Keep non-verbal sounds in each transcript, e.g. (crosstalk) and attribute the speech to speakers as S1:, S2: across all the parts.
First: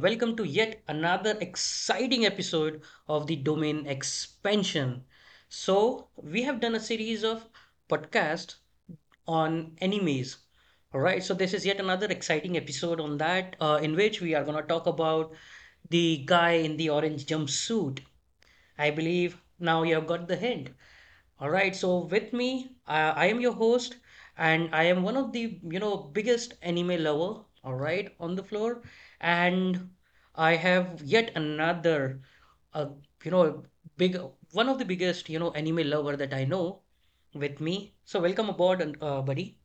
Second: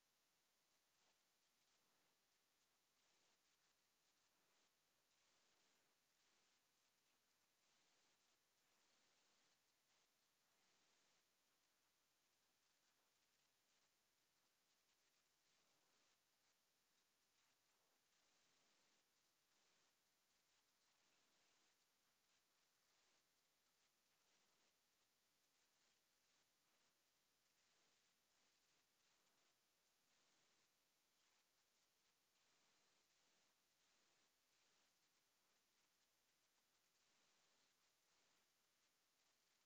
S1: welcome to yet another exciting episode of the Domain Expansion. So, we have done a series of podcasts on animes. All right, so this is yet another exciting episode on that, in which we are going to talk about the guy in the orange jumpsuit. I believe now you have got the hint. All right, so with me, I am your host, and I am one of the, biggest anime lover, all right, on the floor, and I have yet another, uh, you know, big one of the biggest, anime lover that I know with me. So welcome aboard, and, buddy.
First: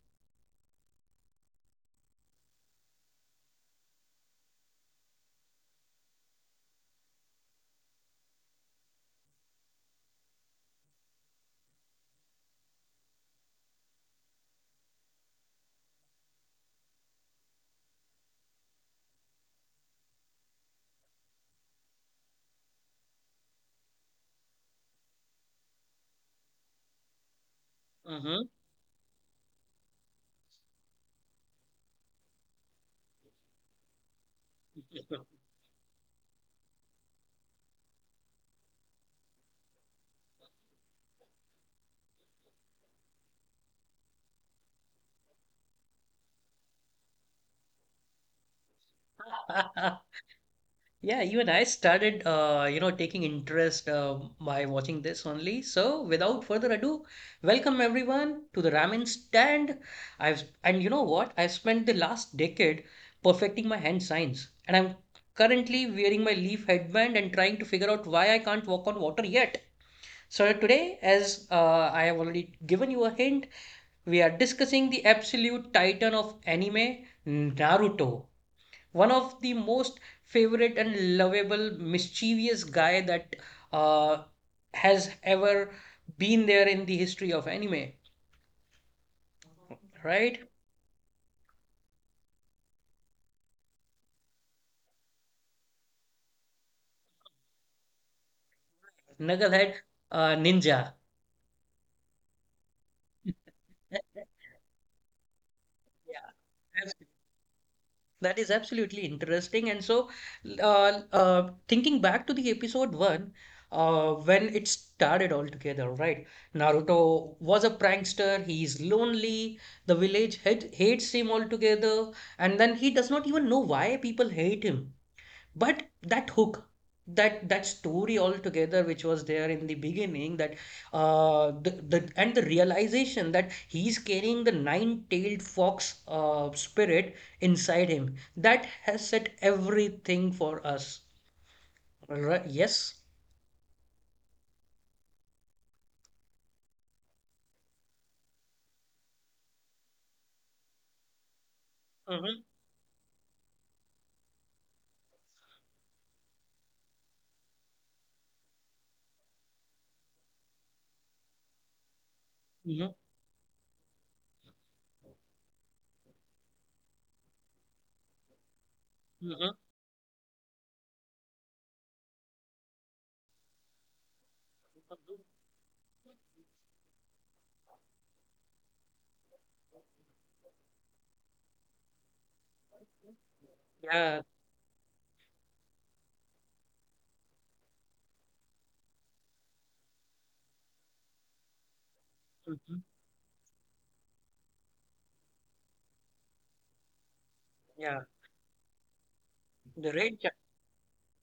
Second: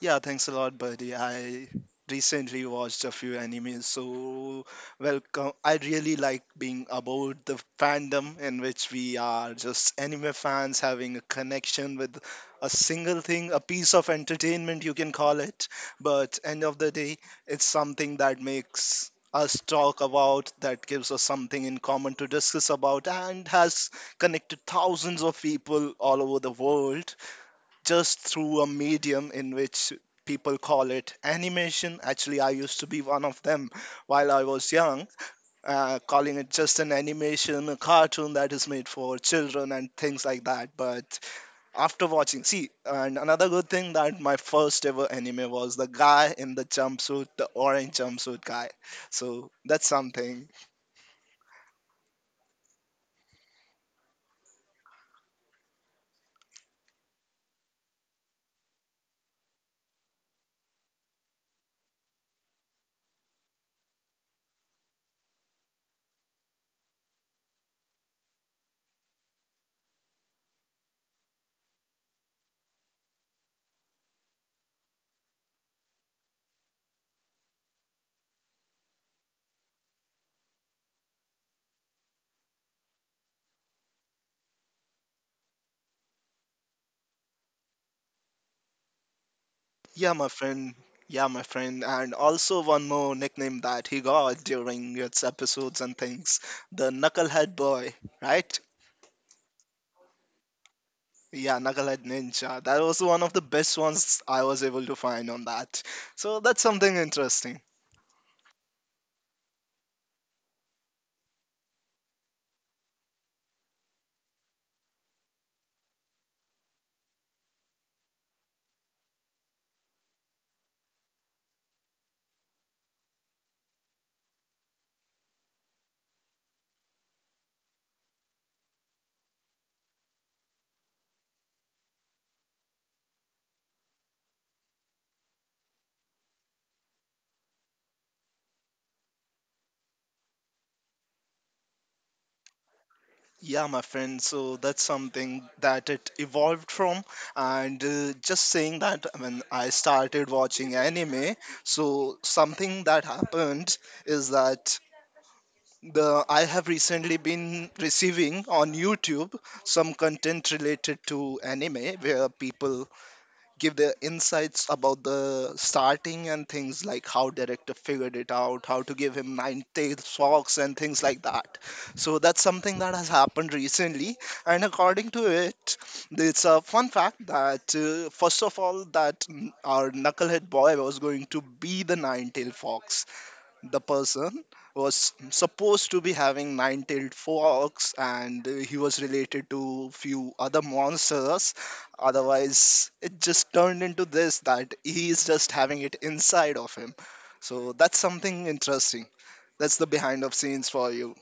S2: Yeah, thanks a lot, buddy. I recently watched a few animes, so welcome. I really like being about the fandom in which we are just anime fans having a connection with a single thing, a piece of entertainment you can call it, but end of the day, it's something that makes us talk about, that gives us something in common to discuss about, and has connected thousands of people all over the world just
S1: Mm-hmm.
S2: through a medium in which people call it animation. Actually, I used to be one of them while I was young, calling it just an animation, a cartoon that is made for children and things like that. But after watching, see, and another good thing that my first ever anime was the guy in the jumpsuit, the orange jumpsuit guy. So that's
S1: (laughs)
S2: something.
S1: Yeah, even I started, taking interest by watching this only. So, without further ado, welcome everyone to the ramen stand. I've and You know what? I've spent the last decade perfecting my hand science, and I'm currently wearing my leaf headband and trying to figure out why I can't walk on water yet. So today, as I have already given you a hint, we are discussing the absolute titan of anime, Naruto, one of the most favorite and lovable mischievous guy that uh, has ever been there in the history of anime,
S2: Yeah, my
S1: right?
S2: friend. Yeah, my friend. And also one more nickname that he got during its episodes and things, the Knucklehead Boy, right?
S1: Knucklehead Ninja. (laughs)
S2: Yeah, Knucklehead Ninja. That was one of the best
S1: Yeah,
S2: ones I was able to find on that. So that's something
S1: absolutely.
S2: interesting.
S1: That is absolutely interesting. And so, thinking back to the episode one, when it started altogether, right? Naruto was a prankster. He's lonely. The hates him altogether. And then he does not even know why people hate him. But that hook, that story altogether, which was there in the beginning, that the realization that he's carrying the nine-tailed fox spirit inside him, that has set everything for us. Yes.
S2: Yeah, my friend. So that's something that it evolved from. And just saying that when I started watching anime, so
S1: Mm-hmm.
S2: something that happened is that the I have recently been receiving on YouTube some content related to anime where people
S1: Mm-hmm.
S2: give their insights about the starting and things like how director figured it out, how to give him
S1: Mm-hmm.
S2: nine tails socks and things like that. So that's something that has happened recently, and according to it, it's a fun fact that, first of all, that our knucklehead boy was going to be the nine tailed fox, the
S1: Yeah.
S2: person was supposed to be having nine-tailed fox and he was related to few other monsters,
S1: Mm-hmm.
S2: otherwise it just turned into this, that he is just having it inside of him. So that's
S1: Yeah.
S2: something interesting. That's the
S1: The red
S2: behind of
S1: chakra.
S2: scenes for you.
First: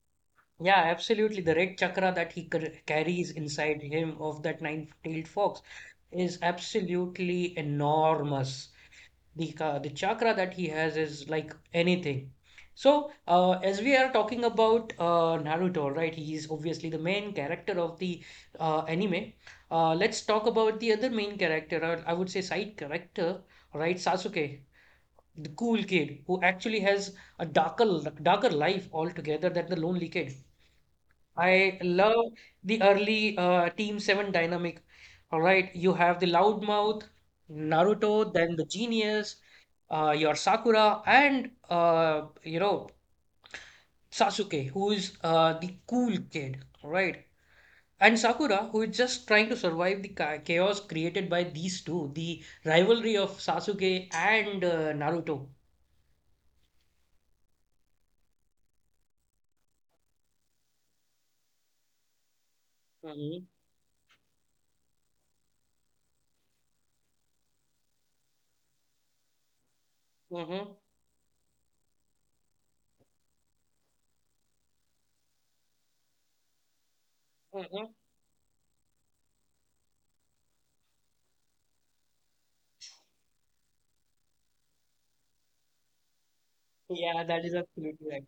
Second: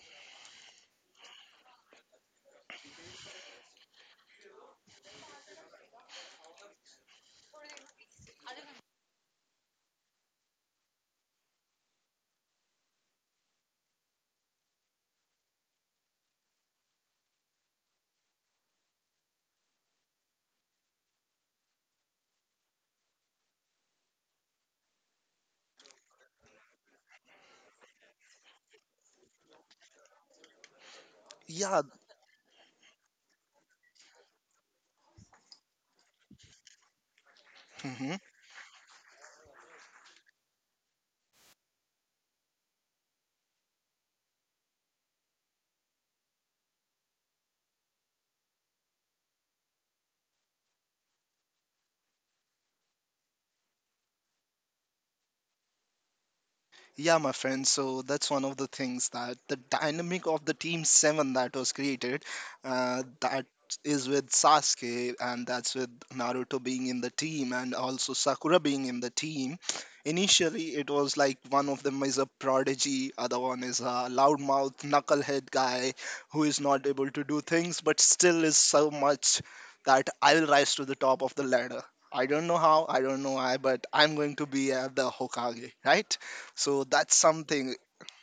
S1: Yeah, absolutely. The red chakra that he carries inside him of that nine-tailed fox is absolutely enormous. The chakra that he has is like anything. So, as we are talking about Naruto, right? He is obviously the main character of the anime. Let's talk about the other main character, or I would say side character, right? Sasuke, the cool kid who actually has a darker darker life altogether than the lonely kid. I
S2: Yeah.
S1: love the early Team 7 dynamic. All right, you have the loudmouth,
S2: Mm-hmm.
S1: Naruto, then the genius, your Sakura, and Sasuke, who is the cool kid. All right, and Sakura, who is just trying to survive the chaos created by these two, the rivalry of Sasuke and Naruto.
S2: Yeah, my friend. So that's one of the things, that the dynamic of the team seven that was created,
S1: Mm-hmm.
S2: that is with Sasuke and that's with Naruto being in the team and also Sakura being in the team.
S1: Mm-hmm.
S2: Initially, it was like one of them is a prodigy, other one is a loudmouth knucklehead guy who is not able to do things,
S1: Mm-hmm.
S2: but still is so much that I will rise to the top of the ladder. I don't know how, I don't know why, but I'm going to be at the Hokage, right? So that's
S1: Yeah, that is
S2: something,
S1: absolutely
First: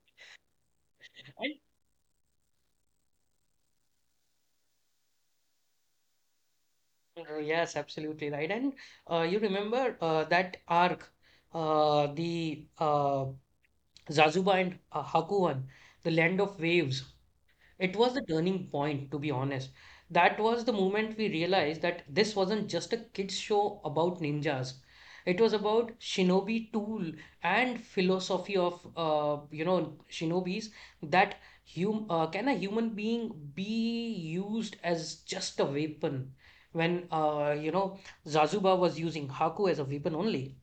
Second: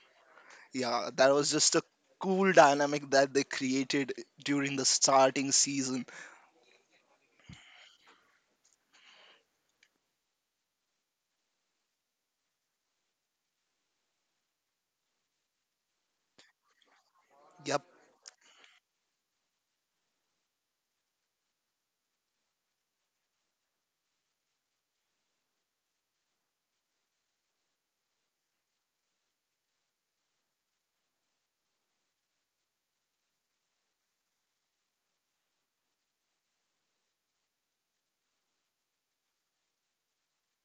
S2: yeah, that was
S1: right.
S2: just a cool dynamic that they created during the starting season.
S1: Yes, absolutely right. And you remember that arc, the Zazuba and Haku, the land of waves.
S2: Yep.
S1: It was the turning point, to be honest. That was the moment we realized that this wasn't just a kids' show about ninjas. It was about shinobi tool and philosophy of shinobis, that hum can a human being be used as just a weapon when Zazuba was using Haku as a weapon only.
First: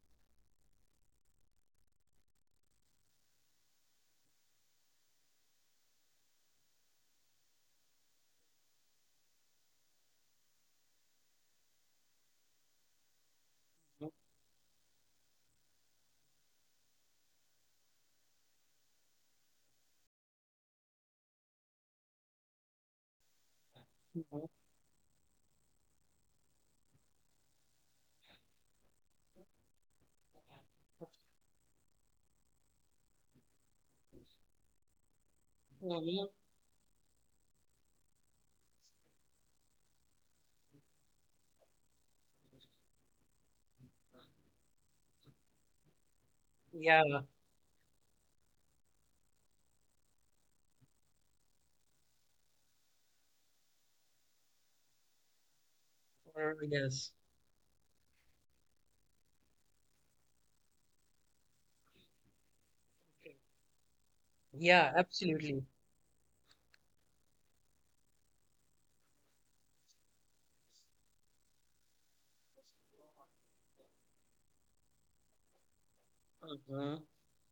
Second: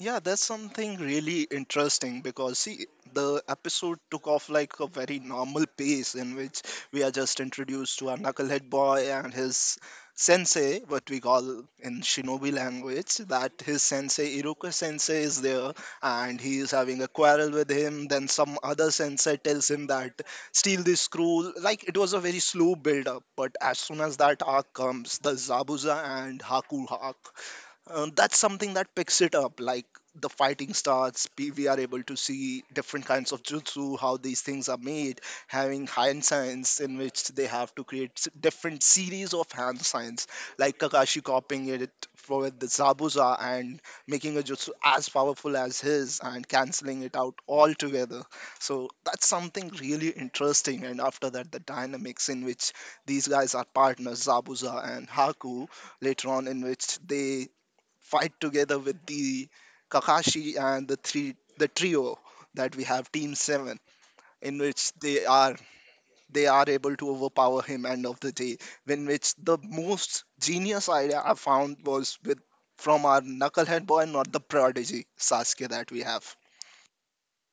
S2: Yeah, that's something really interesting because see, the episode took off like a very normal pace in which we are just introduced to our knucklehead boy and his sensei, what we call in shinobi language, that his sensei, Iruka sensei, is there, and he is having a quarrel with him. Then some other sensei tells him that steal this screw. Like it was a very slow build up, but as soon as that arc comes, the Zabuza and Haku arc, that's something that picks it up, like the fighting starts, we are able to see different kinds of jutsu, how these things are made, having hand signs in which they have to create different series of hand signs, like Kakashi copying it for the Zabuza and making a jutsu as powerful as his and canceling it
S1: Yeah,
S2: out altogether. So that's something really interesting. And after that, the dynamics in which these guys are partners, Zabuza and Haku, later on
S1: or
S2: in which
S1: yes.
S2: they fight together with the Kakashi and the trio that we have, Team Seven, in which
S1: Yeah,
S2: they are
S1: absolutely.
S2: they are able to overpower him end of the day. In which the most genius idea I found was with from our knucklehead boy, not the prodigy Sasuke that we have.
S1: Uh huh.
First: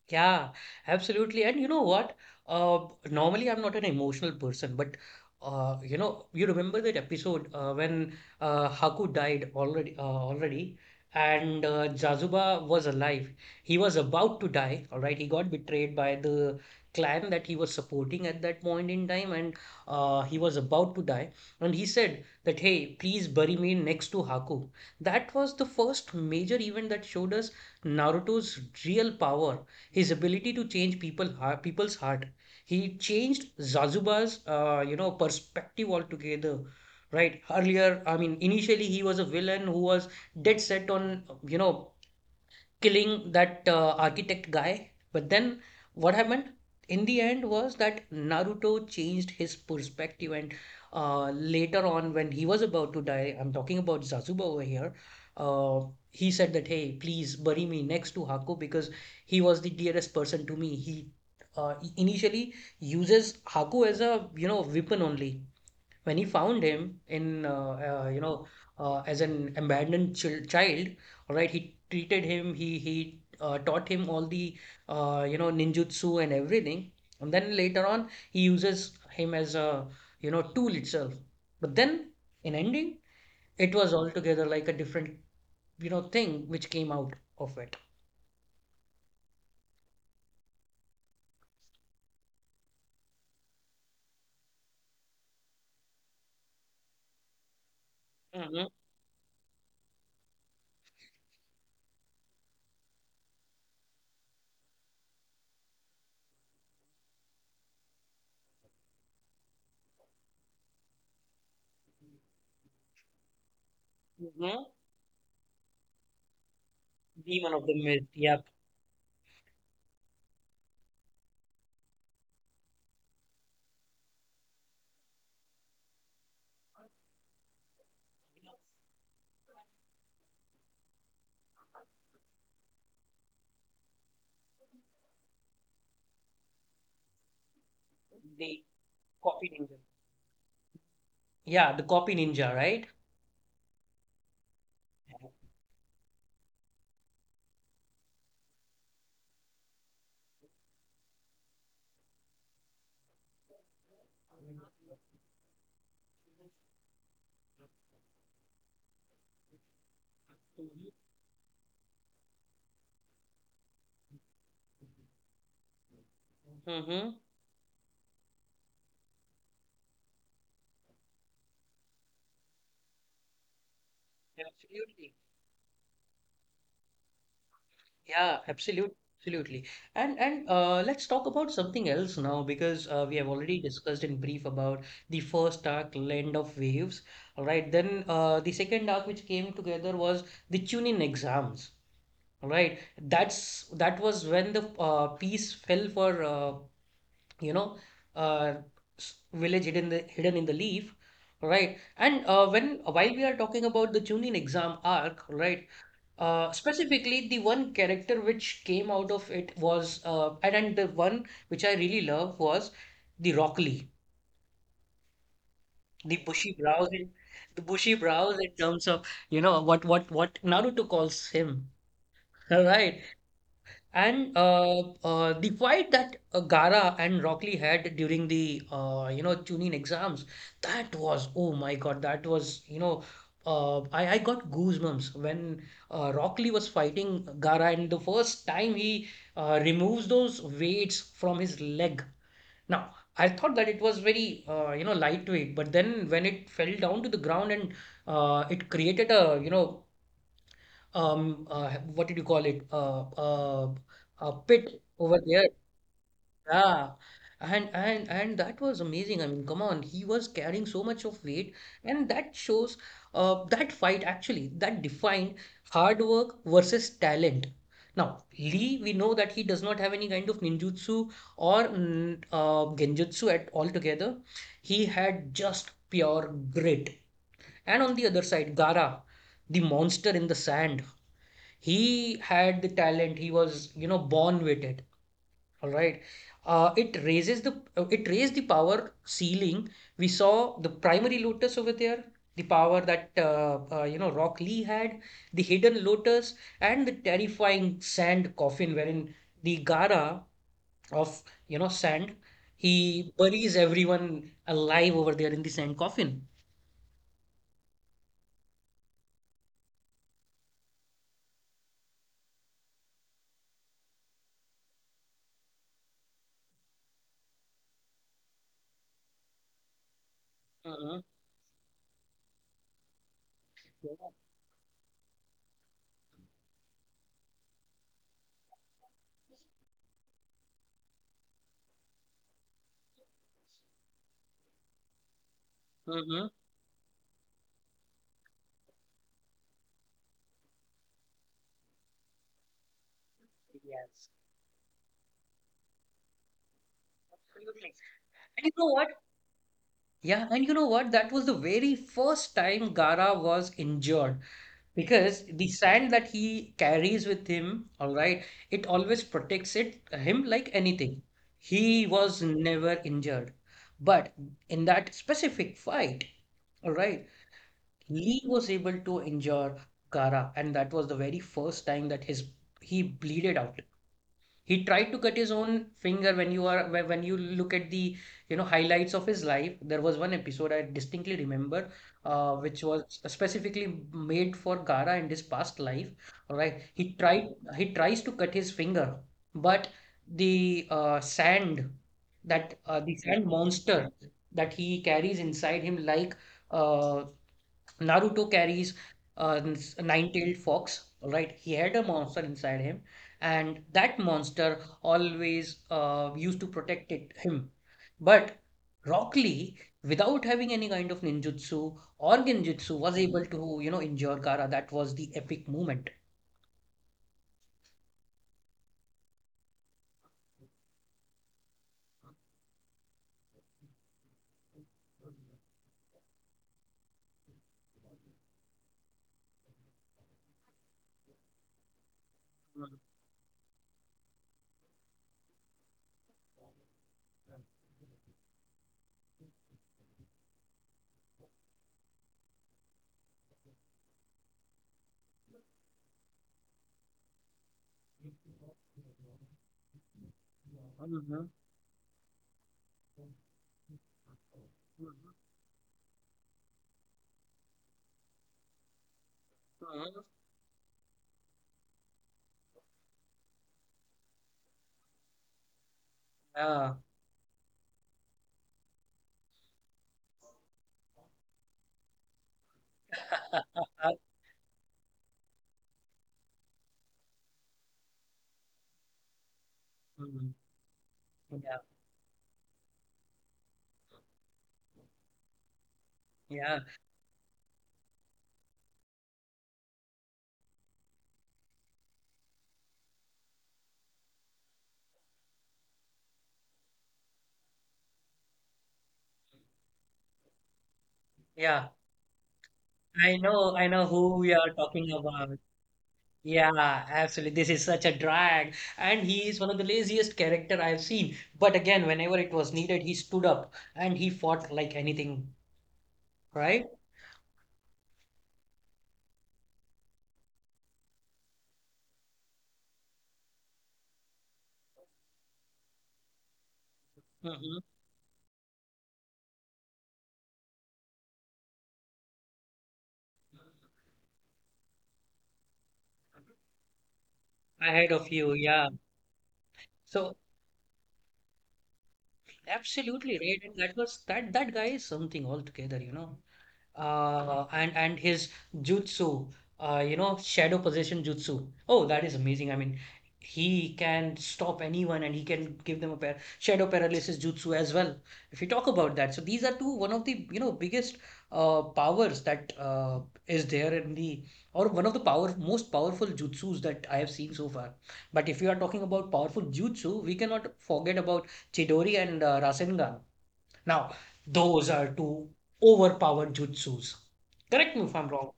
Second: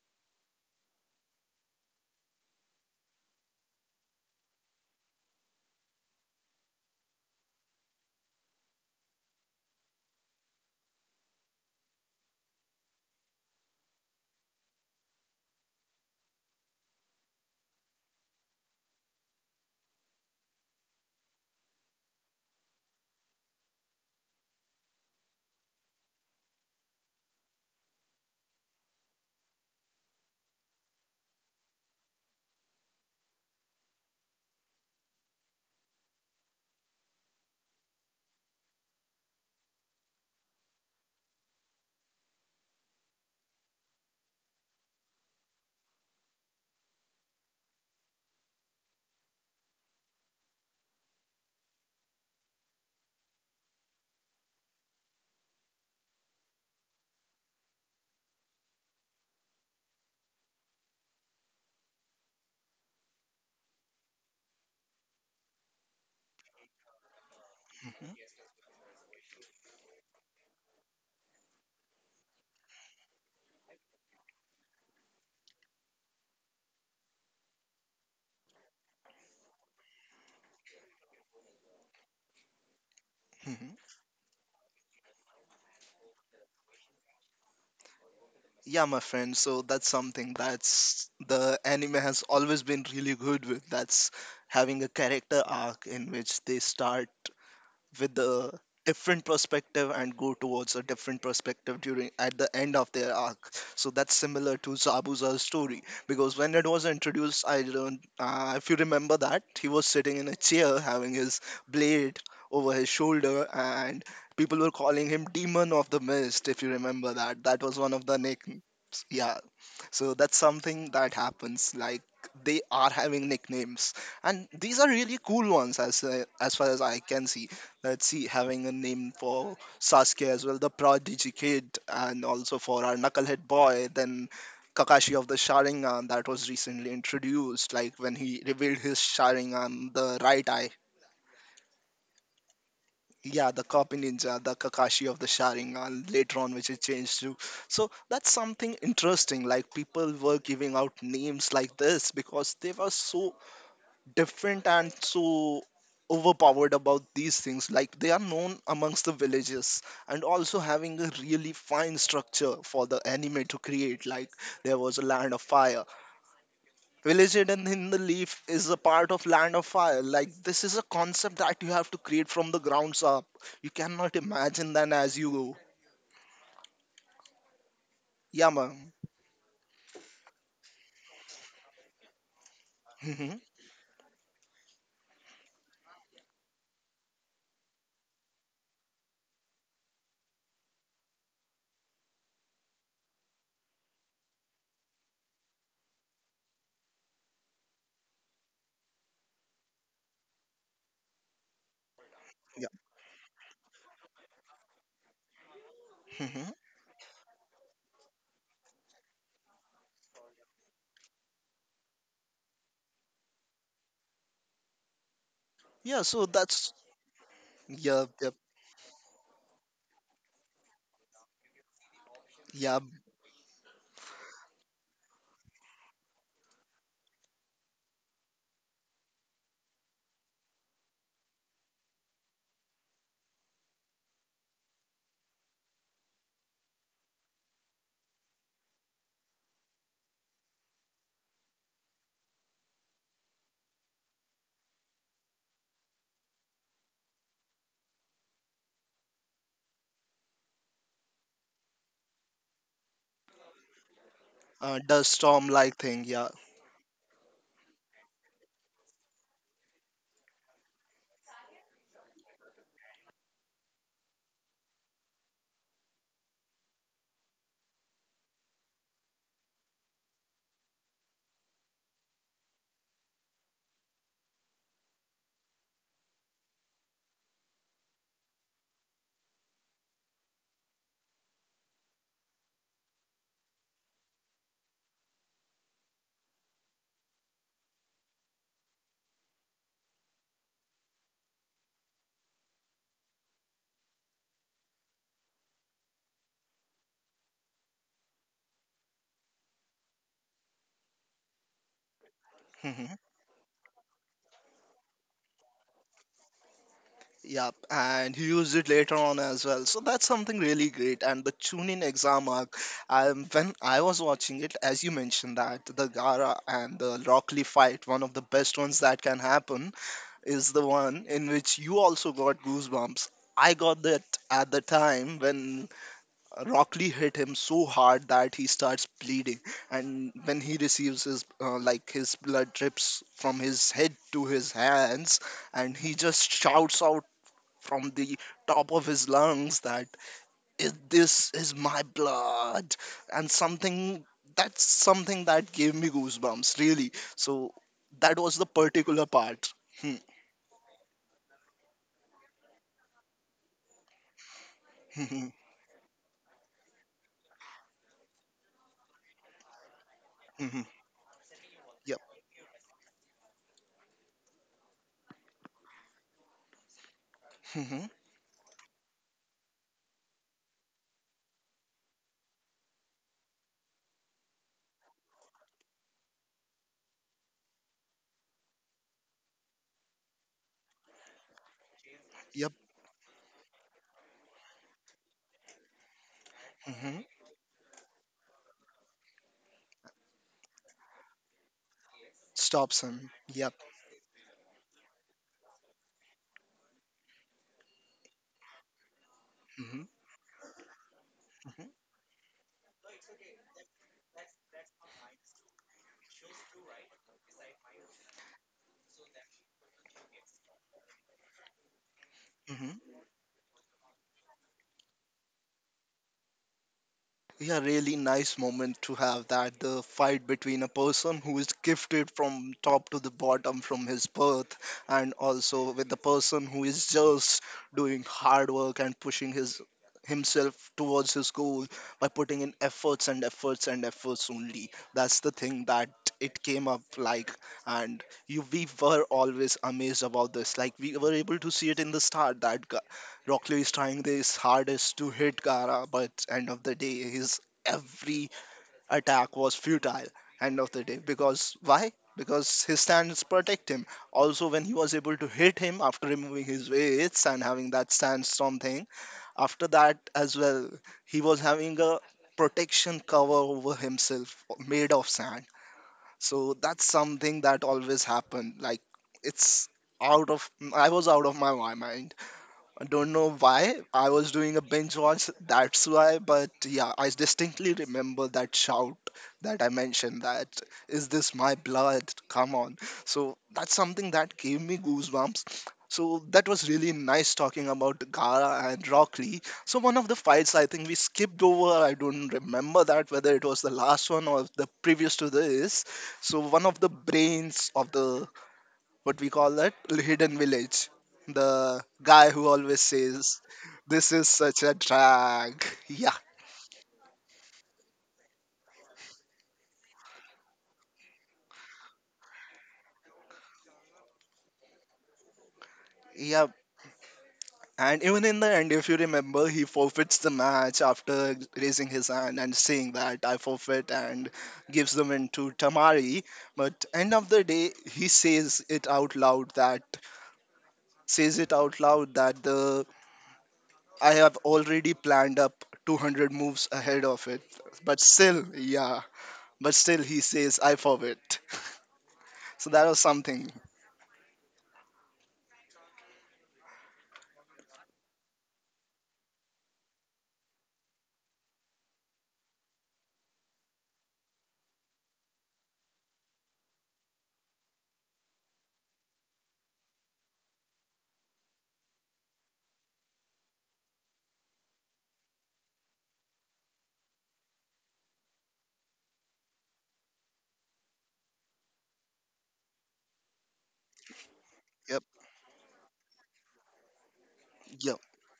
S1: Yeah, absolutely. And you know what? Normally I'm not an emotional person, but you remember that episode when Haku died already, and Jazuba was alive. He was about to die. All right, he got betrayed by the clan that he was supporting at that point in time, and he was about to die. And he said that, "Hey, please bury me next to Haku." That was the first major event that showed us Naruto's real power, his ability to change people's heart. He changed Zazuba's perspective altogether. Right. Earlier, I mean, initially he was a villain who was dead set on killing that architect guy. But then what happened in the end was that Naruto changed his perspective, and later on, when he was about to die, I'm talking about Zazuba over here. Uh, he said that, hey, please bury me next to Haku because he was the dearest person to me. He Initially, uses Haku as a weapon only when he found him in uh,
S2: Mhm.
S1: you know as an abandoned child, all right, he treated him, he taught him all the ninjutsu and everything, and then later on he uses him as a tool itself, but then in ending it
S2: Mhm.
S1: was altogether like a different thing which came out of it.
S2: Yeah, my friend. So that's something that's the anime has always been really good with. That's having a character arc in which they start with a
S1: Mm-hmm.
S2: different perspective and go towards a different perspective during at the end of their arc. So that's similar to Zabuza's story, because when it was introduced, I don't if you remember, that he was sitting in a chair having his blade over his shoulder, and people
S1: Mm-hmm.
S2: were calling him demon of the mist, if you remember that,
S1: Demon
S2: that
S1: of the
S2: was one of
S1: Mist.
S2: the
S1: Yep.
S2: nicknames. Yeah. So that's something that happens, like they are having nicknames, and these are really cool ones as far as I can see. Let's see, having a name for Sasuke as well, the prodigy kid, and also for our knucklehead boy, then Kakashi of the Sharingan that was recently introduced, like when he
S1: They
S2: revealed his
S1: copied him.
S2: Sharingan, the right eye.
S1: Yeah, the copy ninja, right.
S2: Yeah, the copy ninja, the Kakashi of the Sharingan later on, which it changed to. So that's something interesting. Like people were giving out names like this because they were so different and so overpowered about these things, like they are known amongst the villages, and also
S1: Mhm.
S2: having a really fine structure for the anime to create, like there was a land of fire,
S1: Mm-hmm.
S2: village hidden in the leaf is a part of land of fire, like this is a concept that you have to create from the grounds up, you cannot imagine that
S1: Absolutely.
S2: as you go.
S1: Yeah,
S2: Yeah, ma'am.
S1: absolutely. Absolutely. And let's talk about something else now because we have
S2: Hmm.
S1: already discussed in brief about the first arc, Land of Waves. All right. Then the second arc which came together was the Chunin exams. All right. That was when the piece fell for you know uh, village hidden in hidden in the leaf, right. And when
S2: Yeah.
S1: while we are talking about the Chunin exam arc, right,
S2: Hmm.
S1: specifically the one character which came out of it was and the one which I really love was the Rock Lee,
S2: Yeah.
S1: the
S2: so
S1: bushy
S2: that's
S1: brows, and the bushy
S2: Yeah, yeah,
S1: brows in terms of you know what Naruto calls him. (laughs) All
S2: yeah,
S1: right. And the fight that Gara and Rockley had during the Chunin exams, that was, oh my God, that was you know, I got goosebumps when Rockley was fighting Gara and the first time he removes those weights from his leg. Now, I thought that it was very, lightweight, but then when it fell down to the ground and it created a, um uh, what did you call it, pit
S2: dust
S1: over there.
S2: storm like thing. Yeah.
S1: Yeah, and that was amazing. I mean, come on, he was carrying so much of weight, and that shows, that fight actually, that defined hard work versus talent. Now Lee, we know that he does not have any kind of ninjutsu or genjutsu at altogether. He had just pure grit. And on the other side, Gara, the monster in the sand, he had the talent. He was, you know, born with it. All right. It raised the power ceiling. We saw the primary lotus over there, the power that Rock Lee had, the hidden lotus, and the terrifying sand coffin wherein the Gara of sand,
S2: Mm-hmm.
S1: he buries everyone alive over there in the sand coffin.
S2: Yeah, and he used it later on as well. So that's something really great. And the Chunin exam arc, when I was watching it, as you mentioned that the Gara and the Rockley fight, one of the best ones that can happen, is the
S1: Mm-hmm.
S2: one in which you also got goosebumps. I got that at the time when Rockley hit him so hard that he starts bleeding, and when he receives his, like his blood drips from his head to his hands, and he
S1: Mm-hmm.
S2: just shouts out from the top of his lungs that, this is my blood," and something,
S1: Yes,
S2: that's something that gave me goosebumps, really. So
S1: absolutely.
S2: that was
S1: And
S2: the
S1: you know what?
S2: particular part. Hmm,
S1: Yeah, and you know what? That was the very first time Gara was injured
S2: hmm,
S1: because
S2: hmm,
S1: the sand that he carries with him, all right, it always protects it him like
S2: hmm, hmm.
S1: anything. He
S2: Yep.
S1: was never injured. But in that specific fight, all right,
S2: Hmm, hmm.
S1: Lee was able to injure Gara, and that was the very first time that his he bleeded out. He tried to cut his own finger. When you are when you look at the highlights of his life, there was one episode I distinctly remember,
S2: Yep.
S1: which was specifically made for Gara and his past life. All right,
S2: Hmm. Hmm.
S1: he tries to cut his finger, but the sand that
S2: Stops
S1: the
S2: him.
S1: sand
S2: Yep.
S1: monster that he carries inside him, like uh, Naruto carries a
S2: Hmm, hmm,
S1: nine-tailed fox, all right? He
S2: hmm,
S1: had a monster inside him, and that monster always used to him. But Rock Lee, without having any kind of ninjutsu or
S2: hmm.
S1: genjutsu, was able to, you know, injure Kara. That was the epic moment.
S2: Yeah, really nice moment to have, that the fight between a person who is gifted from top to the bottom from his birth, and also with the person who is just doing hard work and pushing his himself towards his goal by putting in
S1: Mhm.
S2: efforts and efforts and efforts only. That's the thing that it came up like. And you we were always amazed about this. Like we were able to see it in the start that, Rock Lee is trying his hardest to hit Gara, but end of the day, his every attack was futile. End of the day,
S1: Mhm.
S2: because why? Because his stance protect him. Also, when he was able to hit him after removing his weights and having that stance storm thing, after that as well, he was having a protection cover over himself made of sand. So
S1: Yeah.
S2: that's something that always happened. Like it's out of I was out of my mind. I don't know why I
S1: (laughs)
S2: was doing a binge watch, that's why, but yeah, I distinctly remember that shout that I mentioned,
S1: Hmm.
S2: that, is this my
S1: Yeah,
S2: blood? Come on. So that's something that gave me goosebumps. So that
S1: yeah,
S2: was really nice talking about Gara and Rock Lee. So one of the fights I think we skipped over, I don't remember that whether it was the last one or the previous to this. So one of the brains of the, what we call, that hidden village.
S1: yeah.
S2: The guy who always says,
S1: I know
S2: "This
S1: who
S2: is
S1: we are
S2: such a
S1: talking about.
S2: drag." Yeah,
S1: Yeah, absolutely. This is such a drag. And he is one of the laziest character I've seen. But again, whenever it was needed, he stood up and he fought like anything,
S2: yeah.
S1: right?
S2: And even in the end, if you remember, he forfeits the match after raising his hand and saying that I forfeit, and gives the win to Tamari. But end of the
S1: Mm-hmm.
S2: day, he says it out loud, that the I have already planned up 200 moves ahead of it.
S1: Ahead
S2: But
S1: of you,
S2: still,
S1: yeah.
S2: yeah. But still,
S1: So
S2: he says I forfeit. So that was
S1: absolutely right.
S2: something.
S1: And that was that that guy is something altogether, you know. And His jutsu, shadow possession jutsu. Oh, that is amazing. I mean, he can stop anyone and he can give them a pair shadow paralysis jutsu as well. If you talk about that, so these are two one of the biggest powers that is there in the, or one of the power most powerful jutsus that I have seen so far. But if you are talking about powerful jutsu, we cannot forget about Chidori and Rasengan. Now, those are
S2: Yep.
S1: two overpowered jutsus. Correct me if
S2: Yep.
S1: I'm wrong.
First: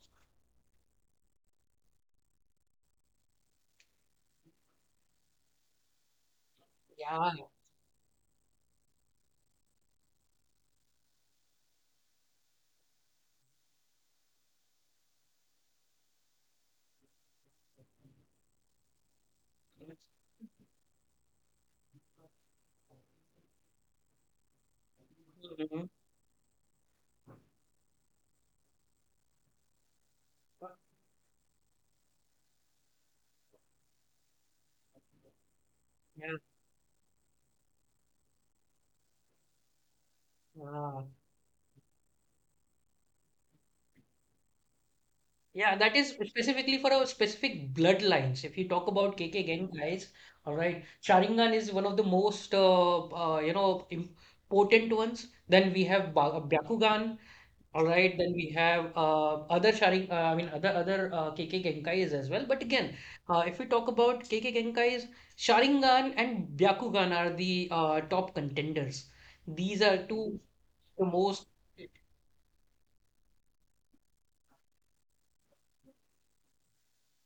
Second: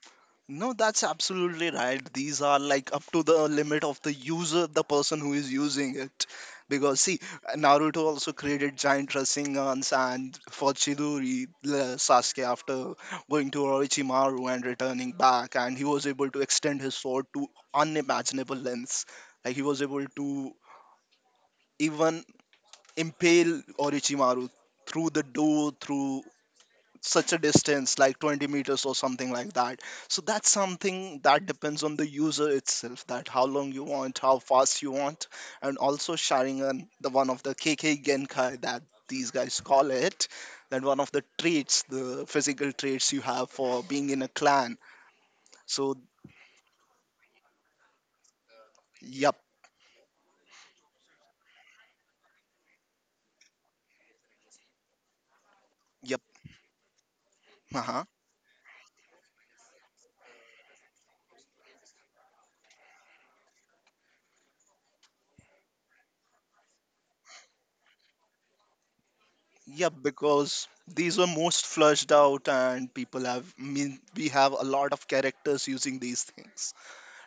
S2: No, that's absolutely right. These are like up to the limit of the user, the person who is using it. Because see,
S1: Yeah.
S2: Naruto also created giant Rasengan's, and for Chidori, Sasuke after going to Orochimaru and returning back, and he was able to extend his sword to unimaginable lengths. Like he was able to even impale Orochimaru through the door,
S1: Mhm.
S2: through such a distance, like 20 meters or something like that. So that's something that depends on the user itself, that how long you want, how fast you want. And also
S1: Yeah.
S2: sharing the one of the kk genkai that these guys call it, that one
S1: Yeah,
S2: of the traits, the physical traits you have for being in a clan.
S1: Yeah, that
S2: So
S1: is specifically for a specific bloodlines. If you talk about
S2: yep.
S1: KK gang guys, all right, Sharingan is one of the most important ones. Then we have
S2: Yep.
S1: ba Byakugan. All
S2: Uh-huh.
S1: right, then we have other sharing. I mean, other other K K Genkais as well. But again, if we talk about K K Genkais, Sharingan and Byakugan are the top contenders. These
S2: Yep,
S1: are two
S2: because
S1: the
S2: these were
S1: most.
S2: most flushed out, and people have, we have a lot of characters using these things.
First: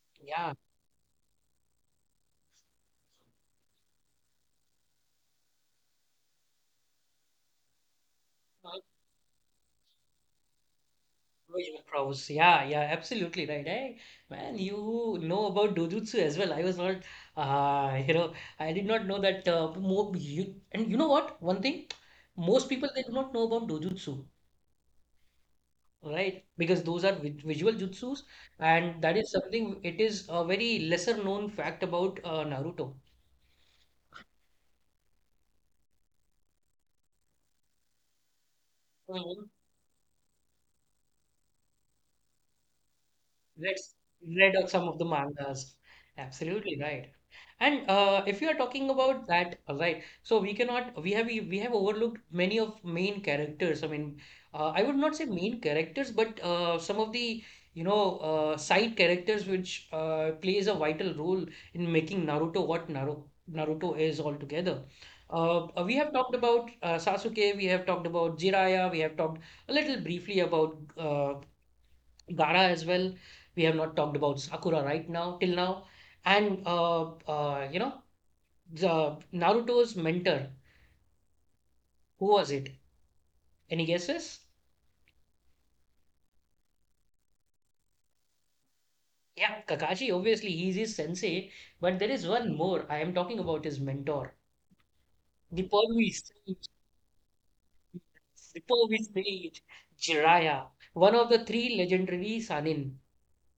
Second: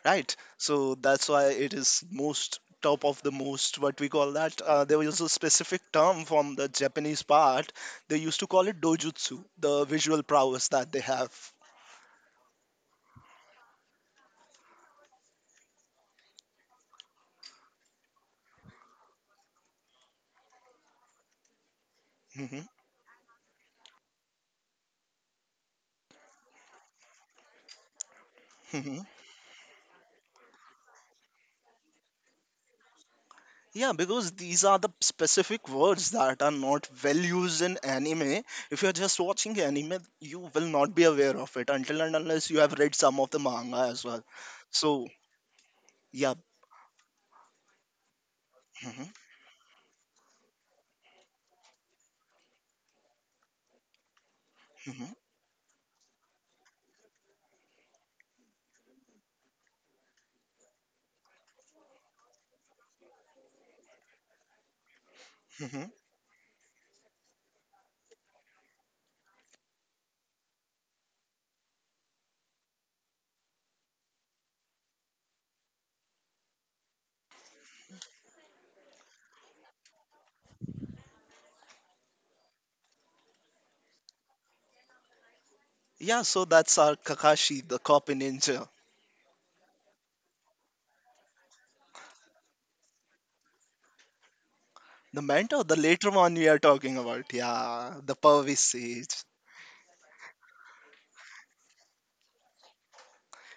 S2: Right?
S1: Yeah,
S2: So that's why it is most top of the most, what we call that. There was a specific term from the Japanese part. They used to call it dojutsu, the visual prowess that they have.
S1: pros. Yeah, yeah, absolutely right. Hey, man, you know about Dojutsu as well. I was not, uh, you know, I did not know that. More you, and you know what? One thing,
S2: Mhm.
S1: most people they do not know about Dojutsu. Right, because those are visual jutsus,
S2: Mhm.
S1: and that is something it is a very lesser known fact about Naruto.
S2: Yeah, because these are the specific words that are not well used in anime. If you're just watching anime, you will not be aware of it until and unless you have read some of the
S1: read
S2: manga as well.
S1: read of some of the
S2: So,
S1: mangas.
S2: yeah.
S1: Absolutely right. And if you are talking
S2: Mhm,
S1: about that, right? So we cannot we have we have overlooked many of main characters. I mean, I would
S2: mhm,
S1: not say main characters, but some of the you know side characters which plays a vital role in making Naruto what Naruto is altogether.
S2: mhm.
S1: We have talked about Sasuke, we have talked about Jiraiya, we have talked a little briefly about Ghana as well. We have not talked about Sakura right now till now. And the Naruto's mentor, who was it? Any guesses?
S2: Yeah, so that's our Kakashi, the copy ninja.
S1: Yeah, Kakashi, obviously, he's his sensei, but there is one more. I am talking about his mentor,
S2: The mentor,
S1: the
S2: the later
S1: Pervy
S2: one we are
S1: Sage,
S2: talking about. Yeah, the Pervis
S1: the Pervy
S2: Sage.
S1: Sage, Jiraiya, one of the three legendary Sanin,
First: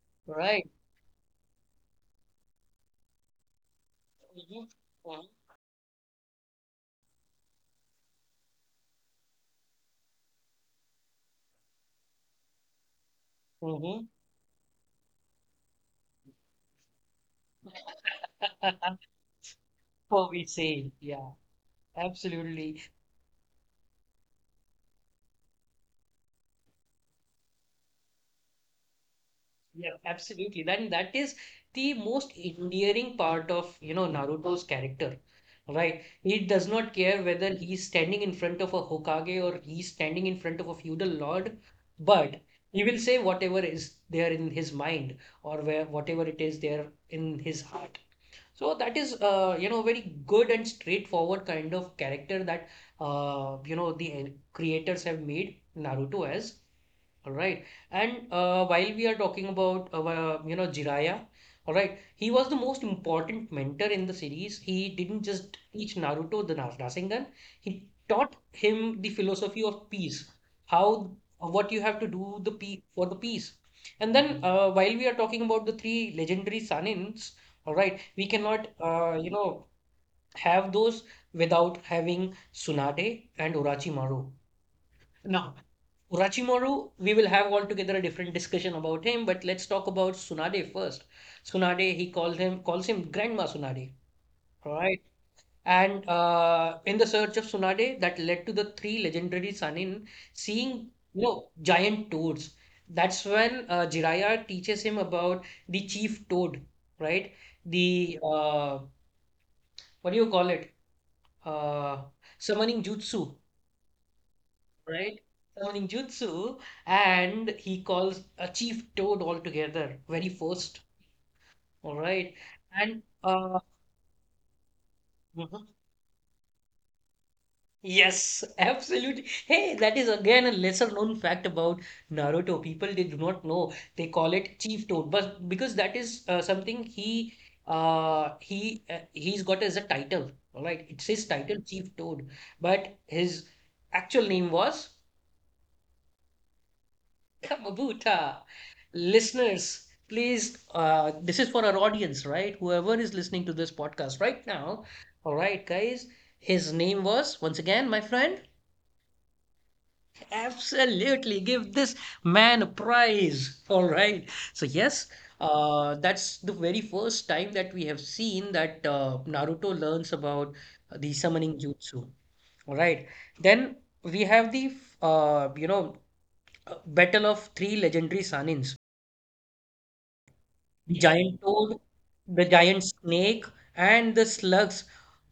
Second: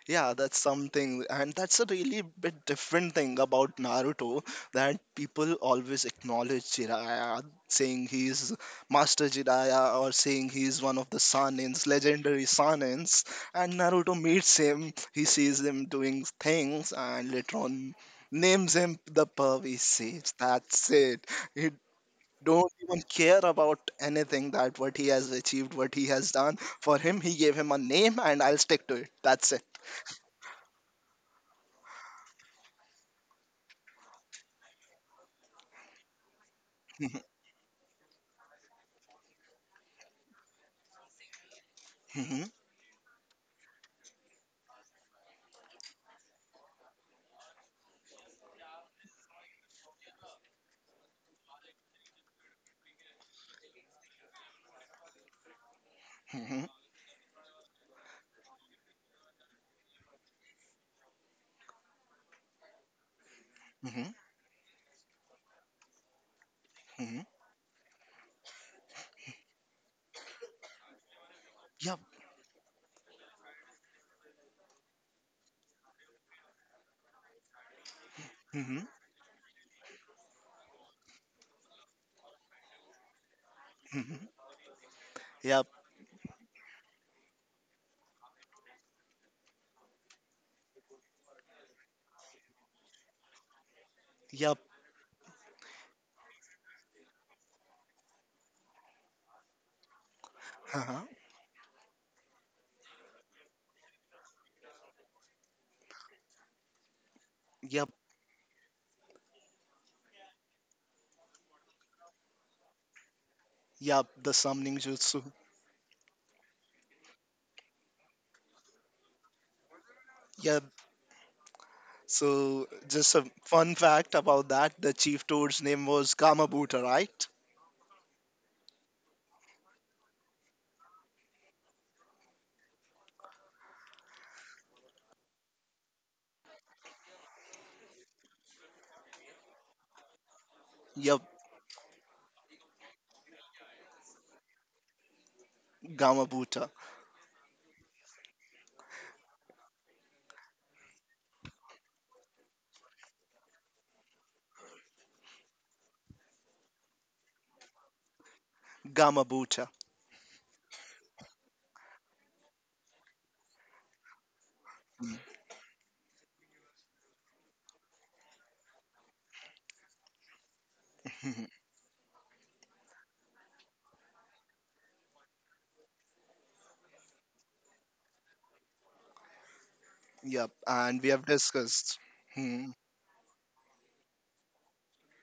S2: Yeah, that's
S1: right?
S2: something, and that's a really bit different thing about Naruto, that
S1: hmm
S2: people always acknowledge Jiraiya, saying he's Master Jiraiya or saying he's one of the Sanins, legendary Sanins. And
S1: hmm.
S2: Naruto meets him, he sees him doing things, and later on names him
S1: (laughs)
S2: the Pervis Sage.
S1: Pervy
S2: That's
S1: Sage,
S2: it.
S1: yeah,
S2: It don't
S1: absolutely.
S2: even care about anything that what he has achieved, what he has done. For him, he gave him a name, and I'll stick to it. That's it.
S1: Yeah, absolutely. Then that is the most endearing part of, you know, Naruto's character, right? He does not care
S2: (laughs)
S1: whether he's standing in front of a Hokage or he's standing in front of a feudal lord, but
S2: Mhm,
S1: he will say whatever is there in his mind or where whatever it is there in his heart. So that is, you know, very good and straightforward kind of character that, you know, the creators have made Naruto
S2: mhm,
S1: as.
S2: mhm,
S1: All right. And while we are talking about Jiraiya, all right, he was the most important mentor in the
S2: mhm,
S1: series. He didn't just teach Naruto the
S2: mhm.
S1: Rasengan. He taught him the philosophy of peace, how what you have
S2: Yup.
S1: to do the pe for the peace. And then while we are talking about the three legendary Sanins, all right, we cannot
S2: Mhm,
S1: have those without having Tsunade and Orochimaru.
S2: mhm.
S1: Now,
S2: Yup.
S1: Urachimaru, we will have altogether a different discussion about him, but let's talk about Tsunade first. Tsunade, he called him calls him Grandma Tsunade,
S2: Yup.
S1: all right? And in the search of Tsunade, that led to the three legendary Sanin seeing,
S2: Uh-huh.
S1: you know, giant toads. That's when Jiraiya teaches him about the chief toad, right?
S2: Yup.
S1: The what do you call it? Uh, Summoning jutsu.
S2: Yup. The summoning
S1: Right?
S2: jutsu.
S1: Summoning jutsu, and he calls a Chief Toad altogether, very
S2: Yup.
S1: first, all right?
S2: So,
S1: And
S2: just a fun fact about that: the chief toad's
S1: mhm.
S2: name was Gamabuta, right?
S1: Yes, (laughs) absolutely. Hey, that is again a lesser known fact about Naruto. People they do not know. They call it Chief Toad, but because that is something he's got as a title, all right? It's his
S2: Yup.
S1: title, Chief Toad, but his actual name was.
S2: Gamabuta.
S1: Kamabuta. Listeners, please, this is for our audience, right? Whoever is listening to this podcast right now. All right, guys. His name was, once again, my friend.
S2: Gamabuta.
S1: Absolutely. Give this man a prize. All right. So, yes,
S2: Mhm,
S1: that's the very first time that we have seen that Naruto learns about the
S2: mhm.
S1: summoning jutsu. All right. Then we have the, uh, you know, Battle of Three Legendary Sanins.
S2: Yup.
S1: The
S2: And we have
S1: giant toad,
S2: discussed.
S1: the
S2: Mm-hmm.
S1: giant snake, and the slugs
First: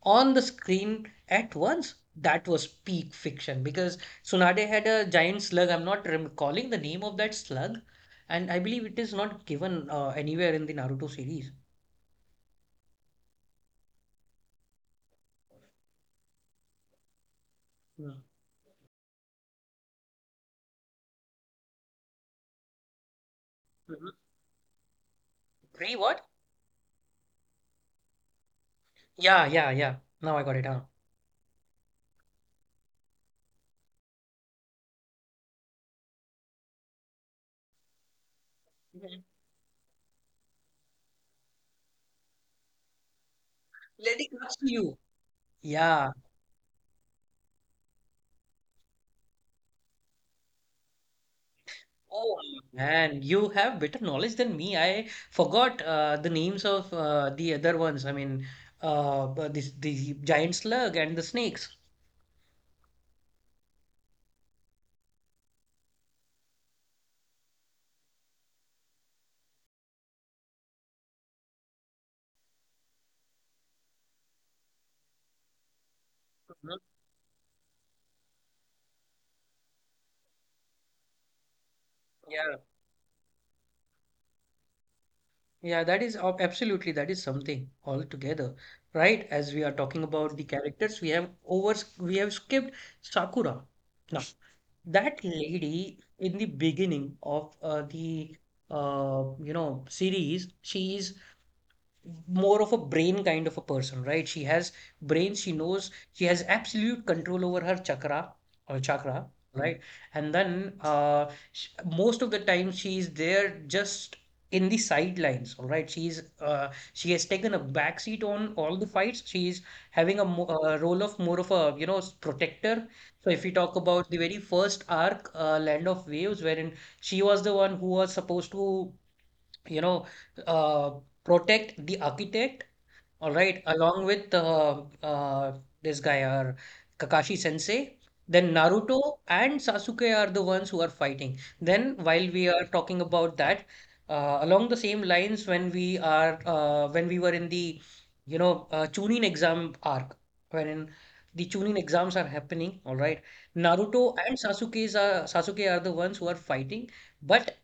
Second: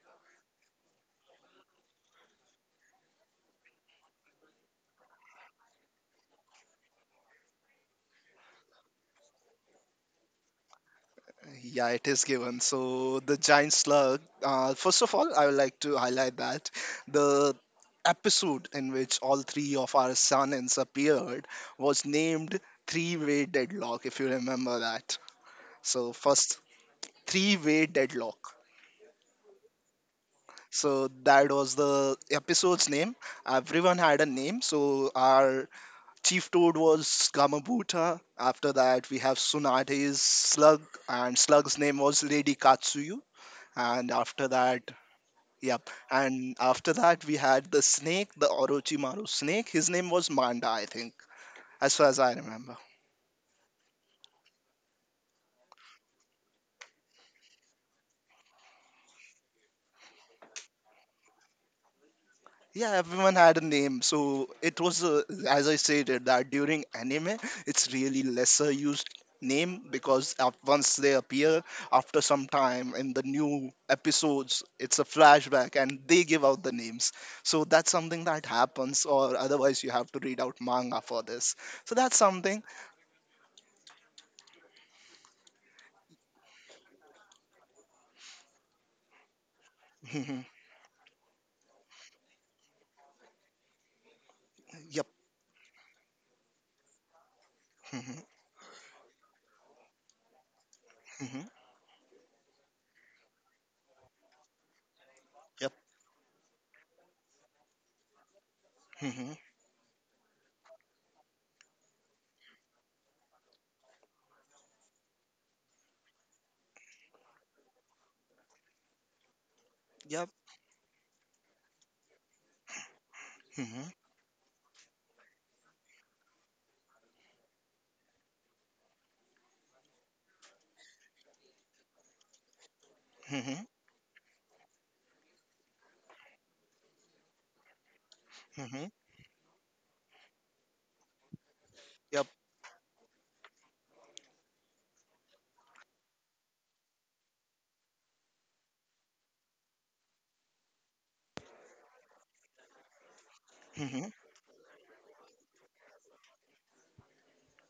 S1: on the screen at once. That was peak fiction because Tsunade had a giant slug. I'm not recalling the name of that slug, and I believe it is not given anywhere in the Naruto series.
S2: Yeah, it is given. So the giant slug. First of all, I would like to highlight that the
S1: Mm.
S2: episode in which all three of our Sanins appeared was named Three-Way Deadlock,
S1: Mhm.
S2: if you remember that.
S1: Three
S2: So
S1: what?
S2: first, Three-Way Deadlock.
S1: Yeah, yeah, yeah. Now I got it. Huh?
S2: So that was the episode's name. Everyone had a name. So our chief toad was Gamabuta. After that,
S1: Mhm.
S2: we have Sunade's slug, and slug's name was Lady Katsuyu. And
S1: Let it come
S2: after
S1: to
S2: that,
S1: you.
S2: yep.
S1: Yeah.
S2: And after that we had the snake, the Orochimaru snake. His name was Manda, I think, as far as I
S1: Oh
S2: remember.
S1: man, you have better knowledge than me. I forgot the names of the other ones. I mean, but this the giant slug and the snakes.
S2: Yeah, everyone had a name. So it was, as I stated, that during anime it's really lesser used name, because once they appear, after some time in the new episodes, it's a flashback and they give out the
S1: Mhm.
S2: names. So that's something that happens, or otherwise you have to read out manga for this. So that's
S1: Yeah,
S2: something.
S1: yeah, that is absolutely that is something altogether, right? As we are talking about the characters, we have skipped Sakura. Now,
S2: (laughs)
S1: that lady in the beginning of
S2: Mm-hmm.
S1: the series, she is
S2: Mm-hmm.
S1: more of a brain kind of a person, right? She has brains, she
S2: Yep.
S1: knows she has absolute control over her chakra or
S2: Mm-hmm.
S1: chakra, right? And then sh most of the time she is there just in the sidelines, all right? She's she has taken a back seat on all the fights. She's having
S2: Yep.
S1: a role of more of a you know protector. So if we talk
S2: Mm-hmm.
S1: about the very first arc, Land of Waves, wherein she was the one who was supposed to you know, uh, protect the architect, all
S2: Mm-hmm.
S1: right, along with this guy, our Kakashi Sensei. Then
S2: Mm-hmm.
S1: Naruto and Sasuke are the ones who are fighting. Then,
S2: Yep.
S1: while we are talking about that, along the same lines, when we were in the, you know, Chunin exam arc, when the Chunin exams are happening, all right,
S2: Mm-hmm.
S1: Naruto and Sasuke's are, Sasuke are the ones who are fighting. But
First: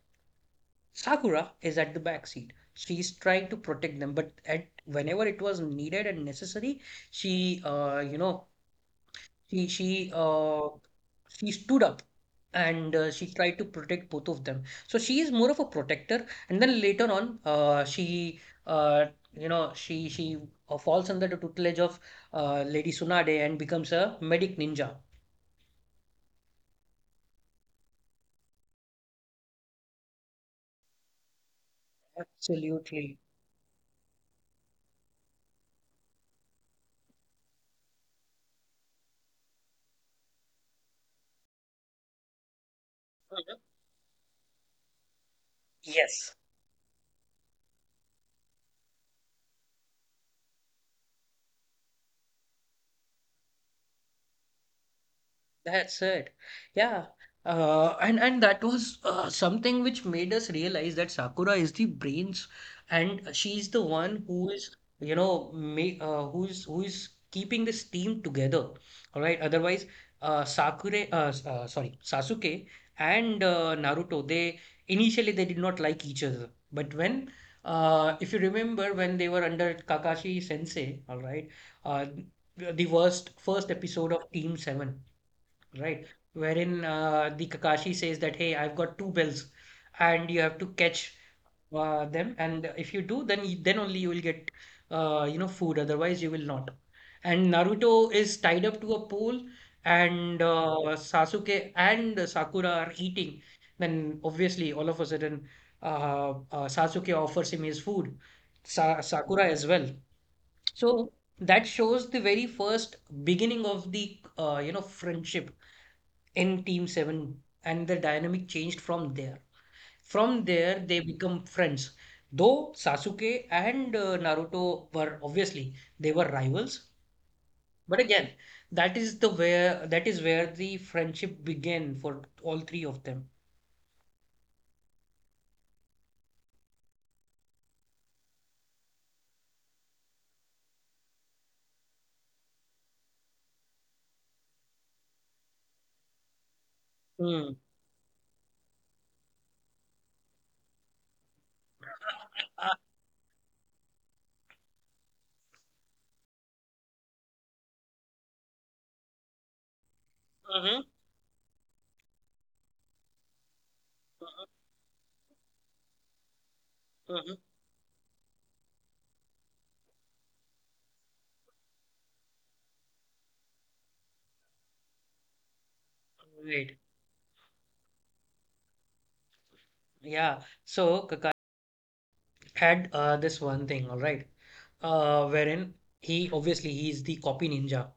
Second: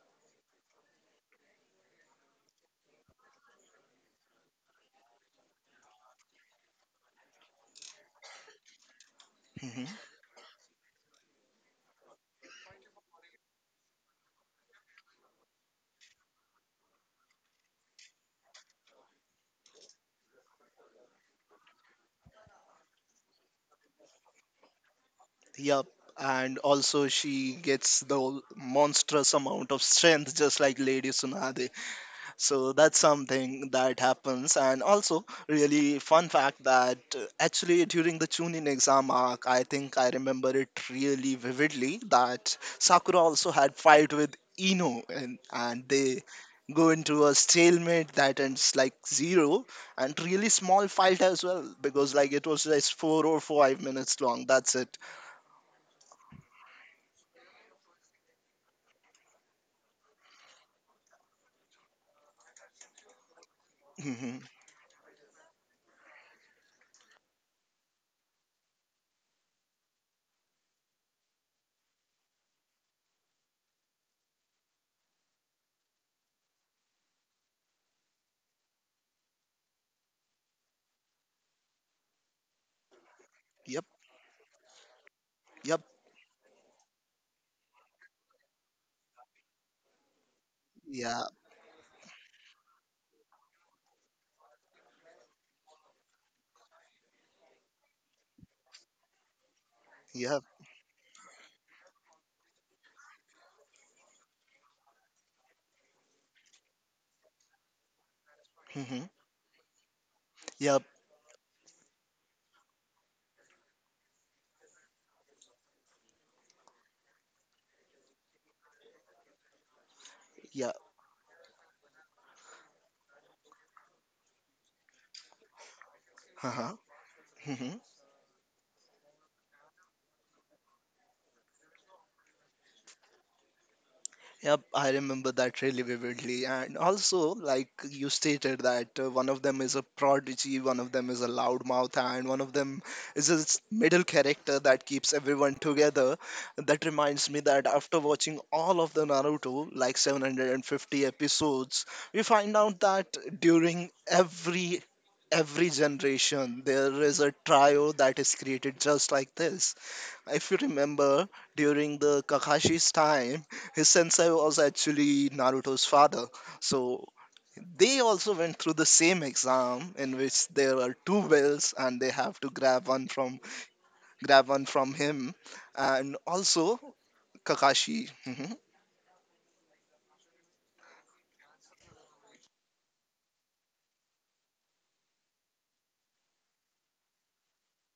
S1: Sakura is at the back seat. She's trying to protect them, but at whenever it was needed and necessary, she, you know, she she
S2: Mm-hmm.
S1: uh, she stood up and she tried to protect both of them. So she is more of a protector, and then later on, she, uh, you know, she falls under the tutelage of Lady Tsunade and becomes a medic ninja.
S2: Yep. And also, she gets the monstrous amount of strength, just like Lady Tsunade. So that's
S1: Absolutely.
S2: something that happens. And also, really fun fact that actually during the Chunin exam arc, I think I remember it really vividly that Sakura also had fight with Ino, and they
S1: Yes.
S2: go into a stalemate that ends like zero. And really small fight as well, because like it was just 4 or 5 minutes long. That's it.
S1: That's it. Yeah. And that was something which made us realize that Sakura is the brains, and she's the one
S2: Hmm.
S1: who is, you know, who's keeping this team together. All right. Otherwise, sorry, Sasuke and Naruto, they initially they did not like each other, but when if you remember when they were under Kakashi Sensei, all right, uh, the worst first
S2: Yep.
S1: episode of Team Seven,
S2: Yep.
S1: right? Wherein the Kakashi says that, hey, I've got two bells, and you have to catch
S2: Yeah.
S1: them. And if you do, then then only you will get food. Otherwise, you will not. And Naruto is tied up to a pole, and
S2: Yep.
S1: Sasuke and Sakura are eating. Then obviously, all of a sudden, Sasuke offers him his food, Sa
S2: Hmm.
S1: Sakura as well.
S2: Yep.
S1: So that shows the very first beginning of the friendship in Team 7 and the dynamic changed from there. From
S2: Yeah.
S1: there, they become friends. Though Sasuke and Naruto were obviously they were
S2: Uh-huh.
S1: rivals,
S2: Mm-hmm.
S1: but again, that is where the friendship began for all three of them.
S2: Yep, I remember that really vividly. And also, like you stated, that one of them is a prodigy, one of them is a loudmouth, and one of them is a middle character that keeps everyone together. That reminds me
S1: Hmm.
S2: that after watching all of the Naruto, like 750 episodes, we find
S1: Uh,
S2: out that during every generation there is a trio that is created just like this. If you
S1: mhm,
S2: remember, during the Kakashi's time, his sensei was actually Naruto's father. So
S1: mhm.
S2: they also went through the same exam in which there are two wills and they have to grab one from him. And
S1: Right.
S2: also Kakashi. Hmm.
S1: Yeah. So, Kakashi had this one thing, all right, wherein he's the copy ninja,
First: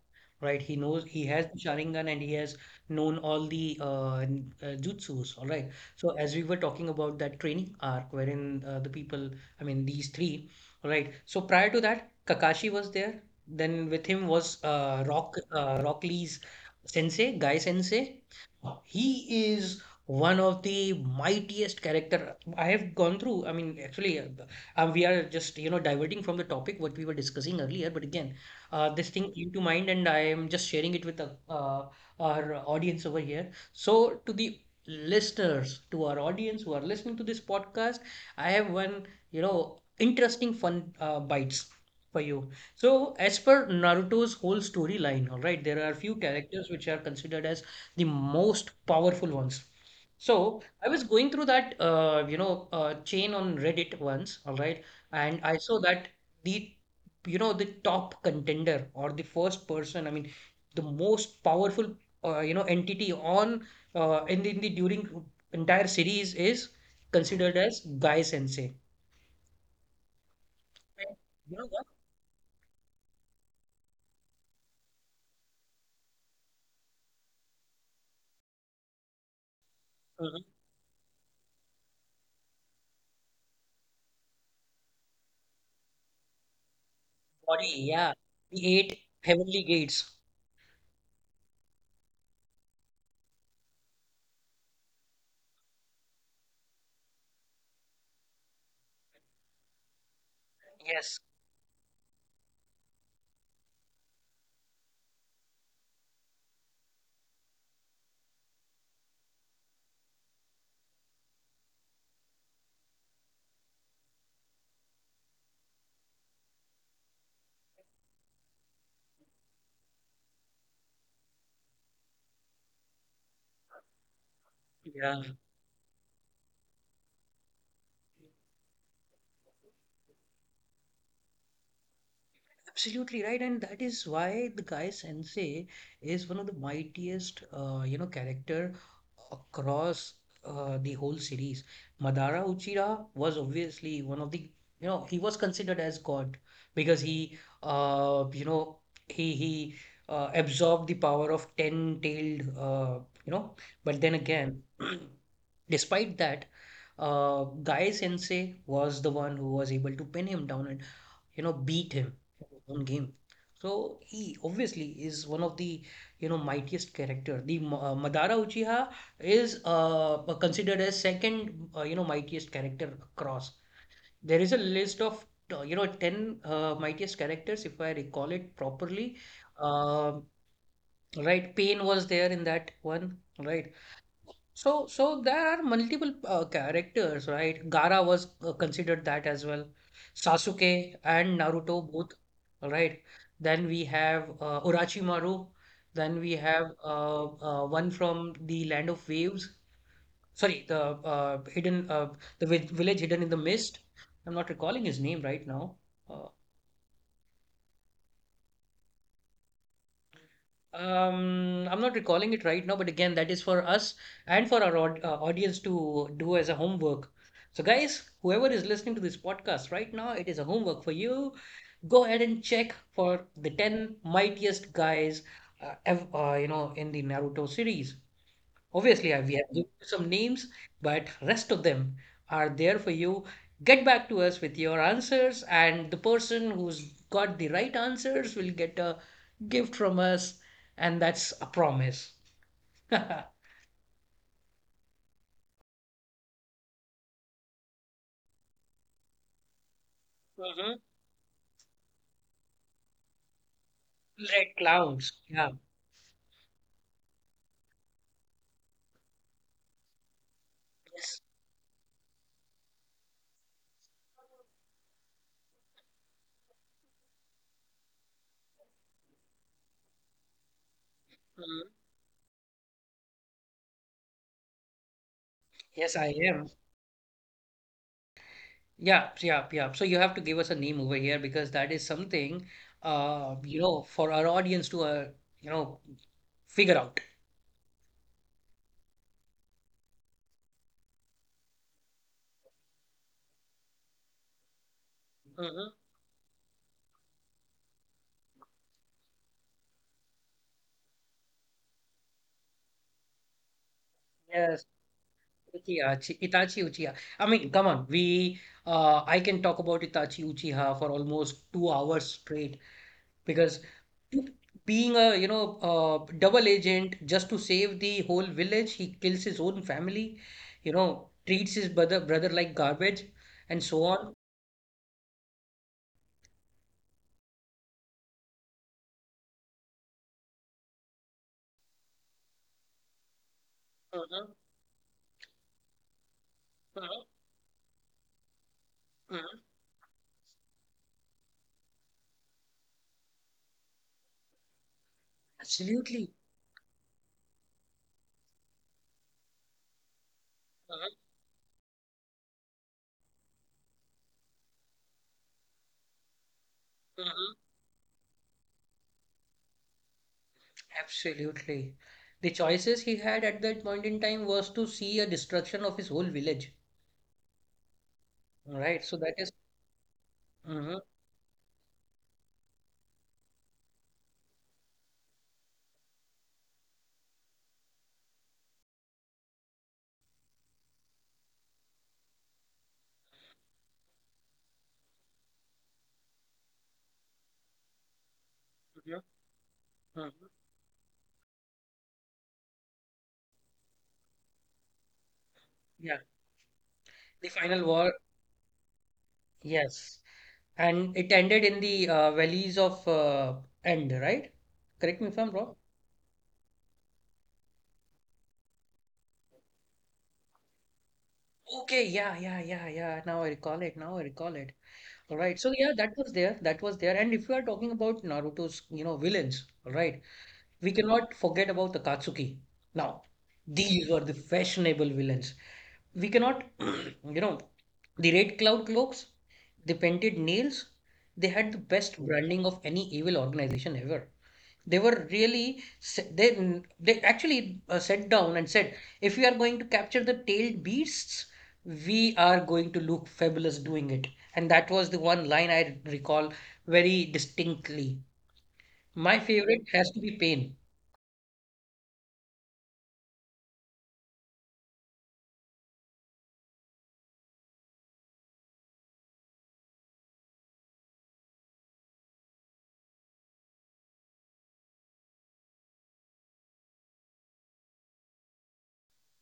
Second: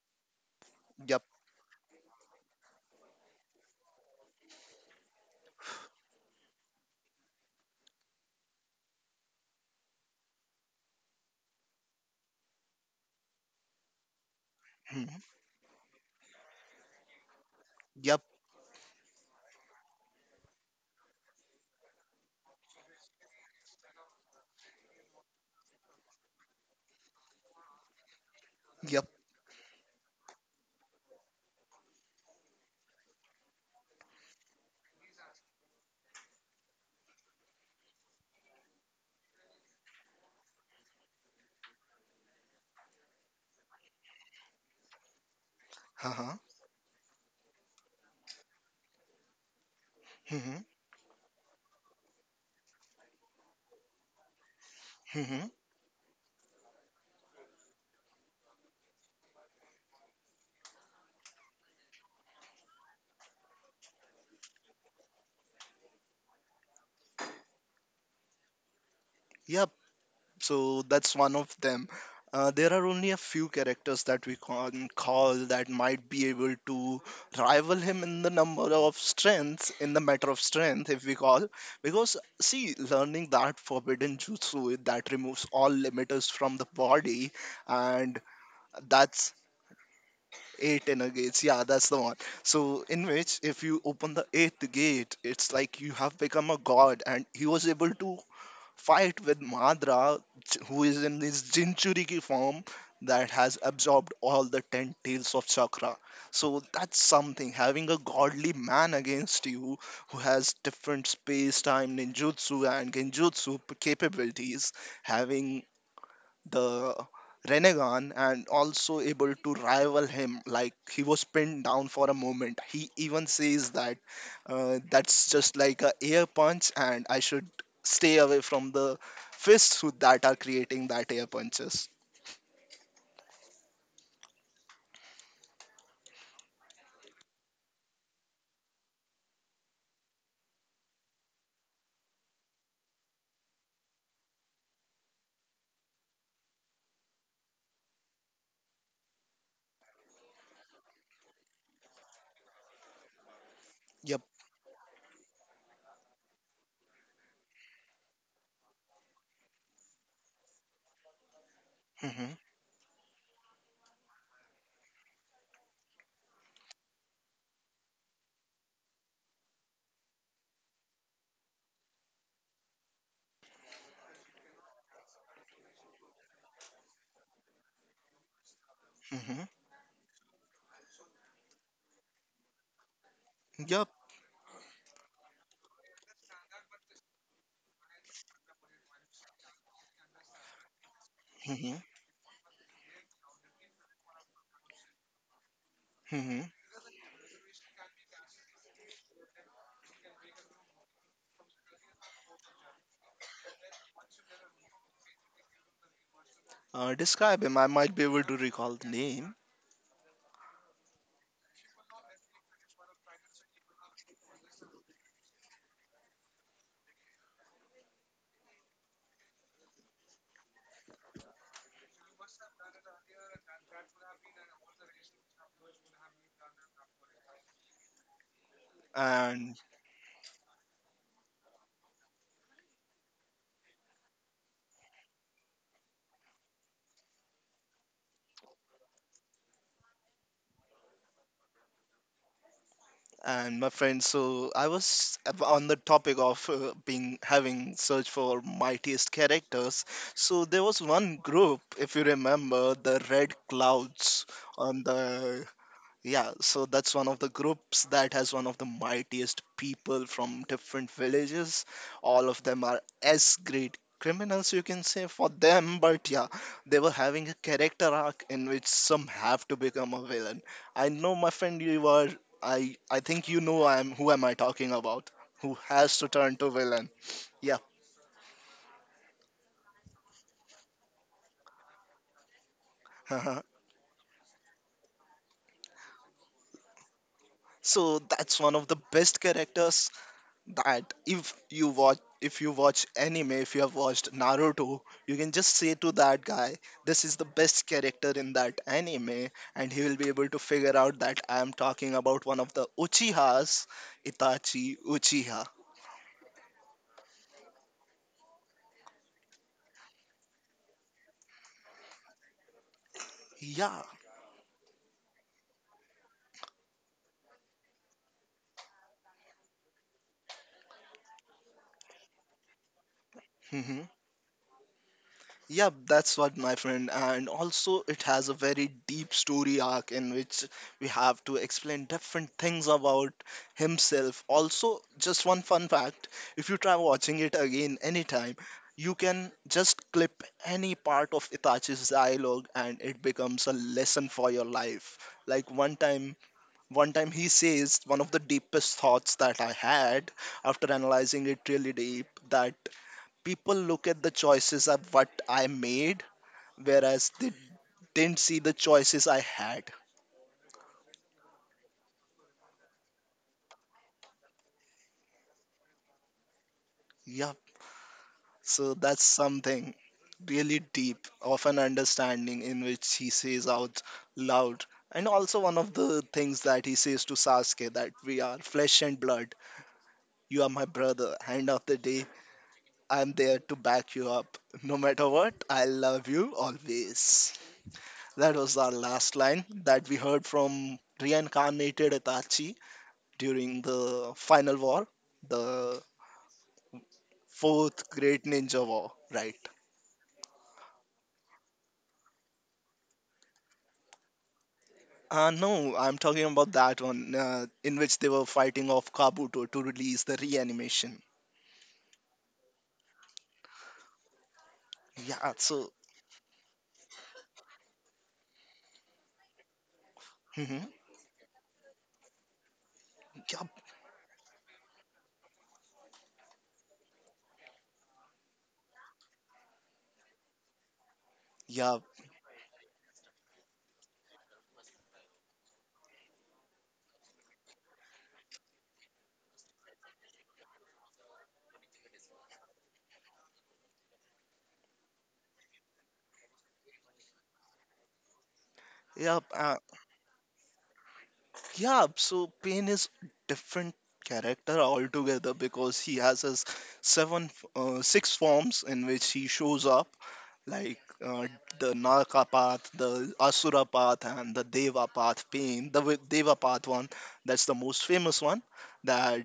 S1: right? He knows
S2: Yup.
S1: he has the Sharingan and he has known all the jutsus, all right. So as we were talking about that training arc, wherein the people, I mean these three, all right. So prior to that, Kakashi was there. Then with him was
S2: Hmm.
S1: Rock Lee's sensei, Guy Sensei.
S2: Yep.
S1: He is one of the mightiest character I have gone through. I mean, actually, we are just, you know, diverting from the topic what we were discussing earlier. But again,
S2: Yup.
S1: this thing came to mind, and I am just sharing it with the, our audience over here. So, to the listeners, to our audience who are listening to this podcast, I have one, you know, interesting fun bites for you. So, as per Naruto's whole storyline, all right, there are few
S2: Uh-huh.
S1: characters which are considered as the most powerful ones. So I was going through that chain on Reddit once, all right, and
S2: Hmm.
S1: I saw that the the top contender or the first person, I mean, the most powerful entity on in the during entire series is considered as Guy Sensei.
S2: So
S1: And
S2: that's one of
S1: you know what?
S2: them. There are only a few characters that we can call that might be able to rival him in the number of strengths, in the matter of
S1: Mhm.
S2: strength if we call. Because see, learning that forbidden jutsu that removes all limiters from the body,
S1: Body, yeah,
S2: and
S1: the eight
S2: that's
S1: heavenly gates.
S2: eight inner gates, yeah, that's the one. So in which if you open the eighth gate, it's like you have become a god, and he was able to fight with Madra, who is in
S1: Yes,
S2: his Jinchuriki form that has absorbed all the 10 tails of Chakra. So that's something. Having a godly man against you who has different space time ninjutsu and genjutsu capabilities, having the Renegon and also able to rival him. Like he was pinned down for a moment. He even says that
S1: yeah.
S2: that's just like a air punch, and I should stay away from the fists who that are creating that air punches.
S1: Absolutely right, and that is why the guy Sensei is one of the mightiest, character across the whole series. Madara Uchiha was obviously one of the, he was considered as God because he, you know, he absorbed the power of ten-tailed, you know. But then
S2: Yep.
S1: again, (clears throat) despite that, Guy Sensei was the one who was able to pin him down, and you know, beat him
S2: Hmm.
S1: in his own game. So he obviously is one of the, you know, mightiest character. Madara Uchiha is considered as second, you know, mightiest character across. There is a list of, you know, 10 mightiest characters, if I recall it properly.
S2: Hmm.
S1: Um right, Pain was there in that one, right?
S2: Yep.
S1: So there are multiple characters, right? Gaara was considered that as well. Sasuke and
S2: Hmm.
S1: Naruto both, right? Then we have Orochimaru. Then we
S2: Hmm.
S1: have one from the Land of Waves. Sorry, the hidden, village hidden in the mist. I'm not recalling his name right now. Uh,
S2: Describe him. I might be able to recall the name.
S1: I'm not recalling it right now, but again, that is for us and for our audience to do as a homework. So, guys, whoever is listening to this podcast right now, it is a homework for you. Go ahead and check for the 10 mightiest guys, ev you know, in the Naruto series. Obviously, we have given
S2: And
S1: you some names, but rest of them are there for you. Get back to us with your answers, and the person who's got the right answers will get a gift from us, and that's a promise. (laughs) Red.
S2: and my friends. So I was on the topic of being having search for mightiest characters. So there
S1: Mm-hmm.
S2: was one group, if you remember, the Red Clouds on
S1: Clowns.
S2: the,
S1: Yeah.
S2: yeah, so that's one of the groups that has one of the mightiest people from different
S1: Yes.
S2: villages. All of them are S grade criminals, you can say, for them, but yeah, they were having a character arc in which some have to become a villain. I know, my friend,
S1: Mm-hmm.
S2: you are. I think you know I am. Who am I talking about? Who
S1: Yes,
S2: has
S1: I
S2: to turn
S1: am.
S2: to villain? Yeah.
S1: Yeah, yeah, yeah, so you have to give us a name over here because that is something,
S2: (laughs)
S1: for our audience to, you know, figure out.
S2: So that's one of the best characters that if you watch anime, if you have watched Naruto, you can just
S1: Mm-hmm.
S2: say to that guy, this is the best character in that anime, and he will be able to figure out that I am talking about one of the Uchihas. Itachi
S1: Yes.
S2: Uchiha.
S1: Uchiha, Itachi Uchiha. I mean, come on. We, I can talk about Itachi Uchiha for almost 2 hours straight because
S2: Yeah.
S1: to- being a, you know, double agent just to save the whole village, he kills his own family, you know, treats his brother like garbage, and
S2: Mm-hmm.
S1: so on.
S2: Yeah, that's what my friend, and also it has a very deep story arc in which we have to explain different things about himself.
S1: Mhm,
S2: Also, just one fun fact, if you try
S1: mhm,
S2: watching it again anytime, you can
S1: mhm.
S2: just clip any part of Itachi's dialogue and it becomes a lesson for your life. Like one
S1: Absolutely.
S2: time, one time he says one of the deepest thoughts that I had, after
S1: Mhm,
S2: analyzing it really deep, that people look at the choices of what I made, whereas they
S1: mhm.
S2: didn't see the choices I had.
S1: Absolutely. The choices he had at that point in time was to see a destruction of his whole village.
S2: Yep.
S1: All
S2: So
S1: right. So
S2: that's
S1: that is-
S2: something really
S1: mm-hmm.
S2: deep of an understanding in which he says out loud. And also one of the things that he says to Sasuke, that we are flesh and blood. You are my brother. End of the day, I'm there to back you up. No matter what, I love you always. That was our
S1: Yeah.
S2: last line that we
S1: Mhm.
S2: heard from reincarnated Itachi during the final war, the
S1: Yeah. The final
S2: fourth
S1: war,
S2: great ninja war, right?
S1: yes. And it ended in the valleys of End, right? Correct me if I'm wrong.
S2: No, I'm talking about that one in which they were fighting off Kabuto to release the reanimation.
S1: Okay, yeah, yeah, yeah, yeah. Now I recall it. Now I recall it. All
S2: Yeah,
S1: right. So
S2: so,
S1: yeah, that was there. That was there. And if you are talking about Naruto's, you know, villains, all right,
S2: mm-hmm,
S1: we cannot forget about the Katsuki. Now,
S2: yup,
S1: these were the fashionable villains. We cannot, (clears throat) you know, the red cloud cloaks, the painted nails, they had the
S2: yup,
S1: best branding of any evil organization ever. They were really s- they actually sat down and said, if we are going to capture the tailed beasts, we are going to look fabulous doing it. And that was the one line I recall very distinctly. My
S2: yup,
S1: favorite has to be Pain.
S2: yup. So Pain is different character altogether, because he has his six forms in which he shows up, like uh, the Naraka path, the Asura path, and the Deva path, Pain, the Deva path one, that's the most famous one that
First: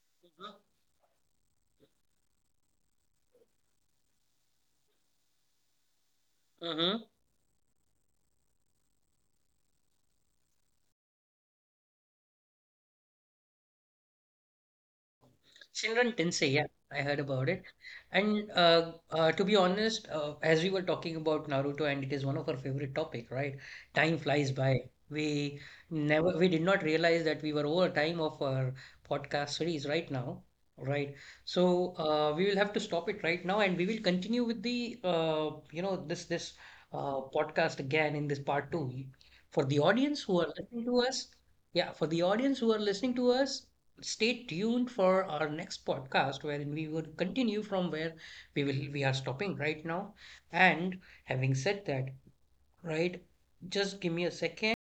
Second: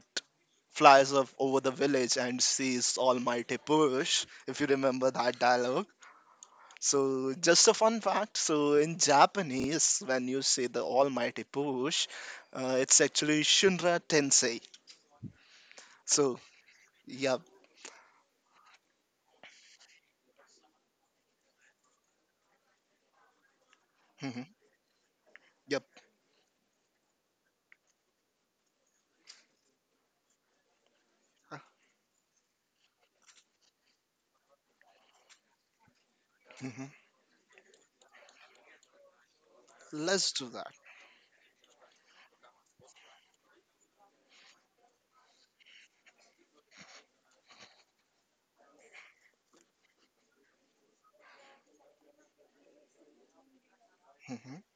S2: flies up over the village and sees Almighty Purush, if you remember that dialogue.
S1: Mhm.
S2: So, just a fun fact, so in Japanese, when you say the Almighty Purush, it's actually Shunra Tensei.
S1: Shinran
S2: So,
S1: Tensei, yeah, I heard
S2: yep,
S1: about it. And to be honest, as we were talking about Naruto, and it is one of our favorite topic, right? Time
S2: hmm,
S1: flies by. We
S2: yep,
S1: never, we did not realize that we were over time of our podcast series right now, right? So we will have to stop it right now, and we will continue with the, you know, this
S2: hmm,
S1: podcast again in this part two. For the audience
S2: let's
S1: who are
S2: do that.
S1: listening to us, yeah, for the audience who are listening to us, stay tuned for our next podcast wherein we will continue from where we are stopping right now. And having said that, right, just give me a
S2: Hmm.
S1: second.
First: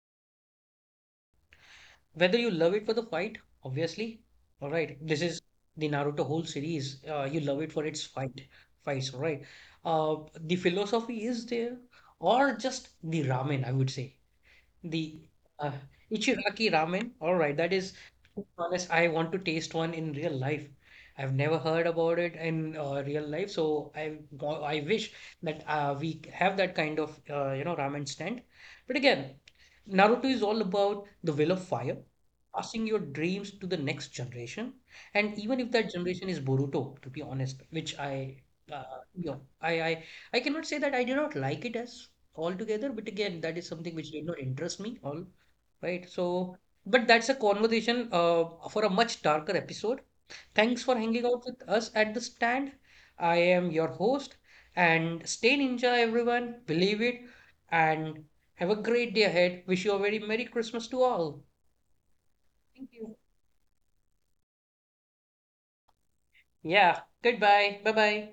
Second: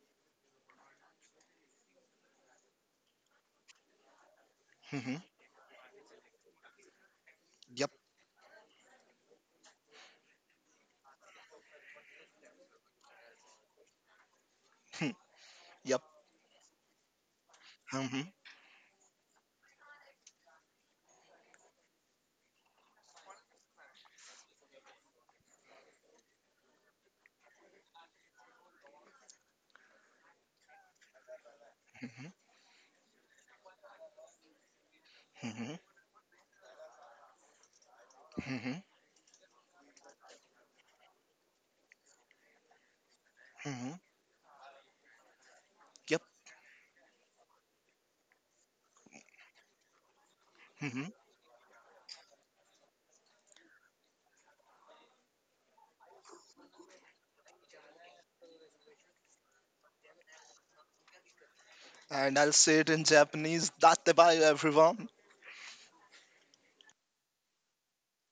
S1: Whether you love it for the fight, obviously, all right.
S2: Hmm.
S1: This is the Naruto whole series. You love it for
S2: Yep,
S1: its fights, all right. Uh, the philosophy is there, or just the ramen, I would say.
S2: hmm,
S1: The uh,
S2: yep.
S1: Ichiraki ramen. All right, that is,
S2: Hmm.
S1: to be honest, I want to taste one in real life. I've never heard about it in real life, so I wish that we have that kind of you know ramen stand. But again, Naruto is all about the will of fire, passing your dreams to the next generation, and even if
S2: Hmm.
S1: that generation is Boruto, to be honest, which I
S2: Hmm.
S1: you know I cannot say that I did not like it as altogether. But again, that is
S2: Hmm.
S1: something which did not interest me all, right?
S2: Yep.
S1: So, but that's a conversation for a much darker episode. Thanks for
S2: Hmm.
S1: hanging out with us at the stand. I am your host, and stay ninja, everyone. Believe it, and have a great day ahead. Wish you a very Merry Christmas to all.
S2: And I'll say it
S1: Thank
S2: in
S1: you.
S2: Japanese. Date bayo, everyone.
S1: Yeah. Goodbye. Bye bye.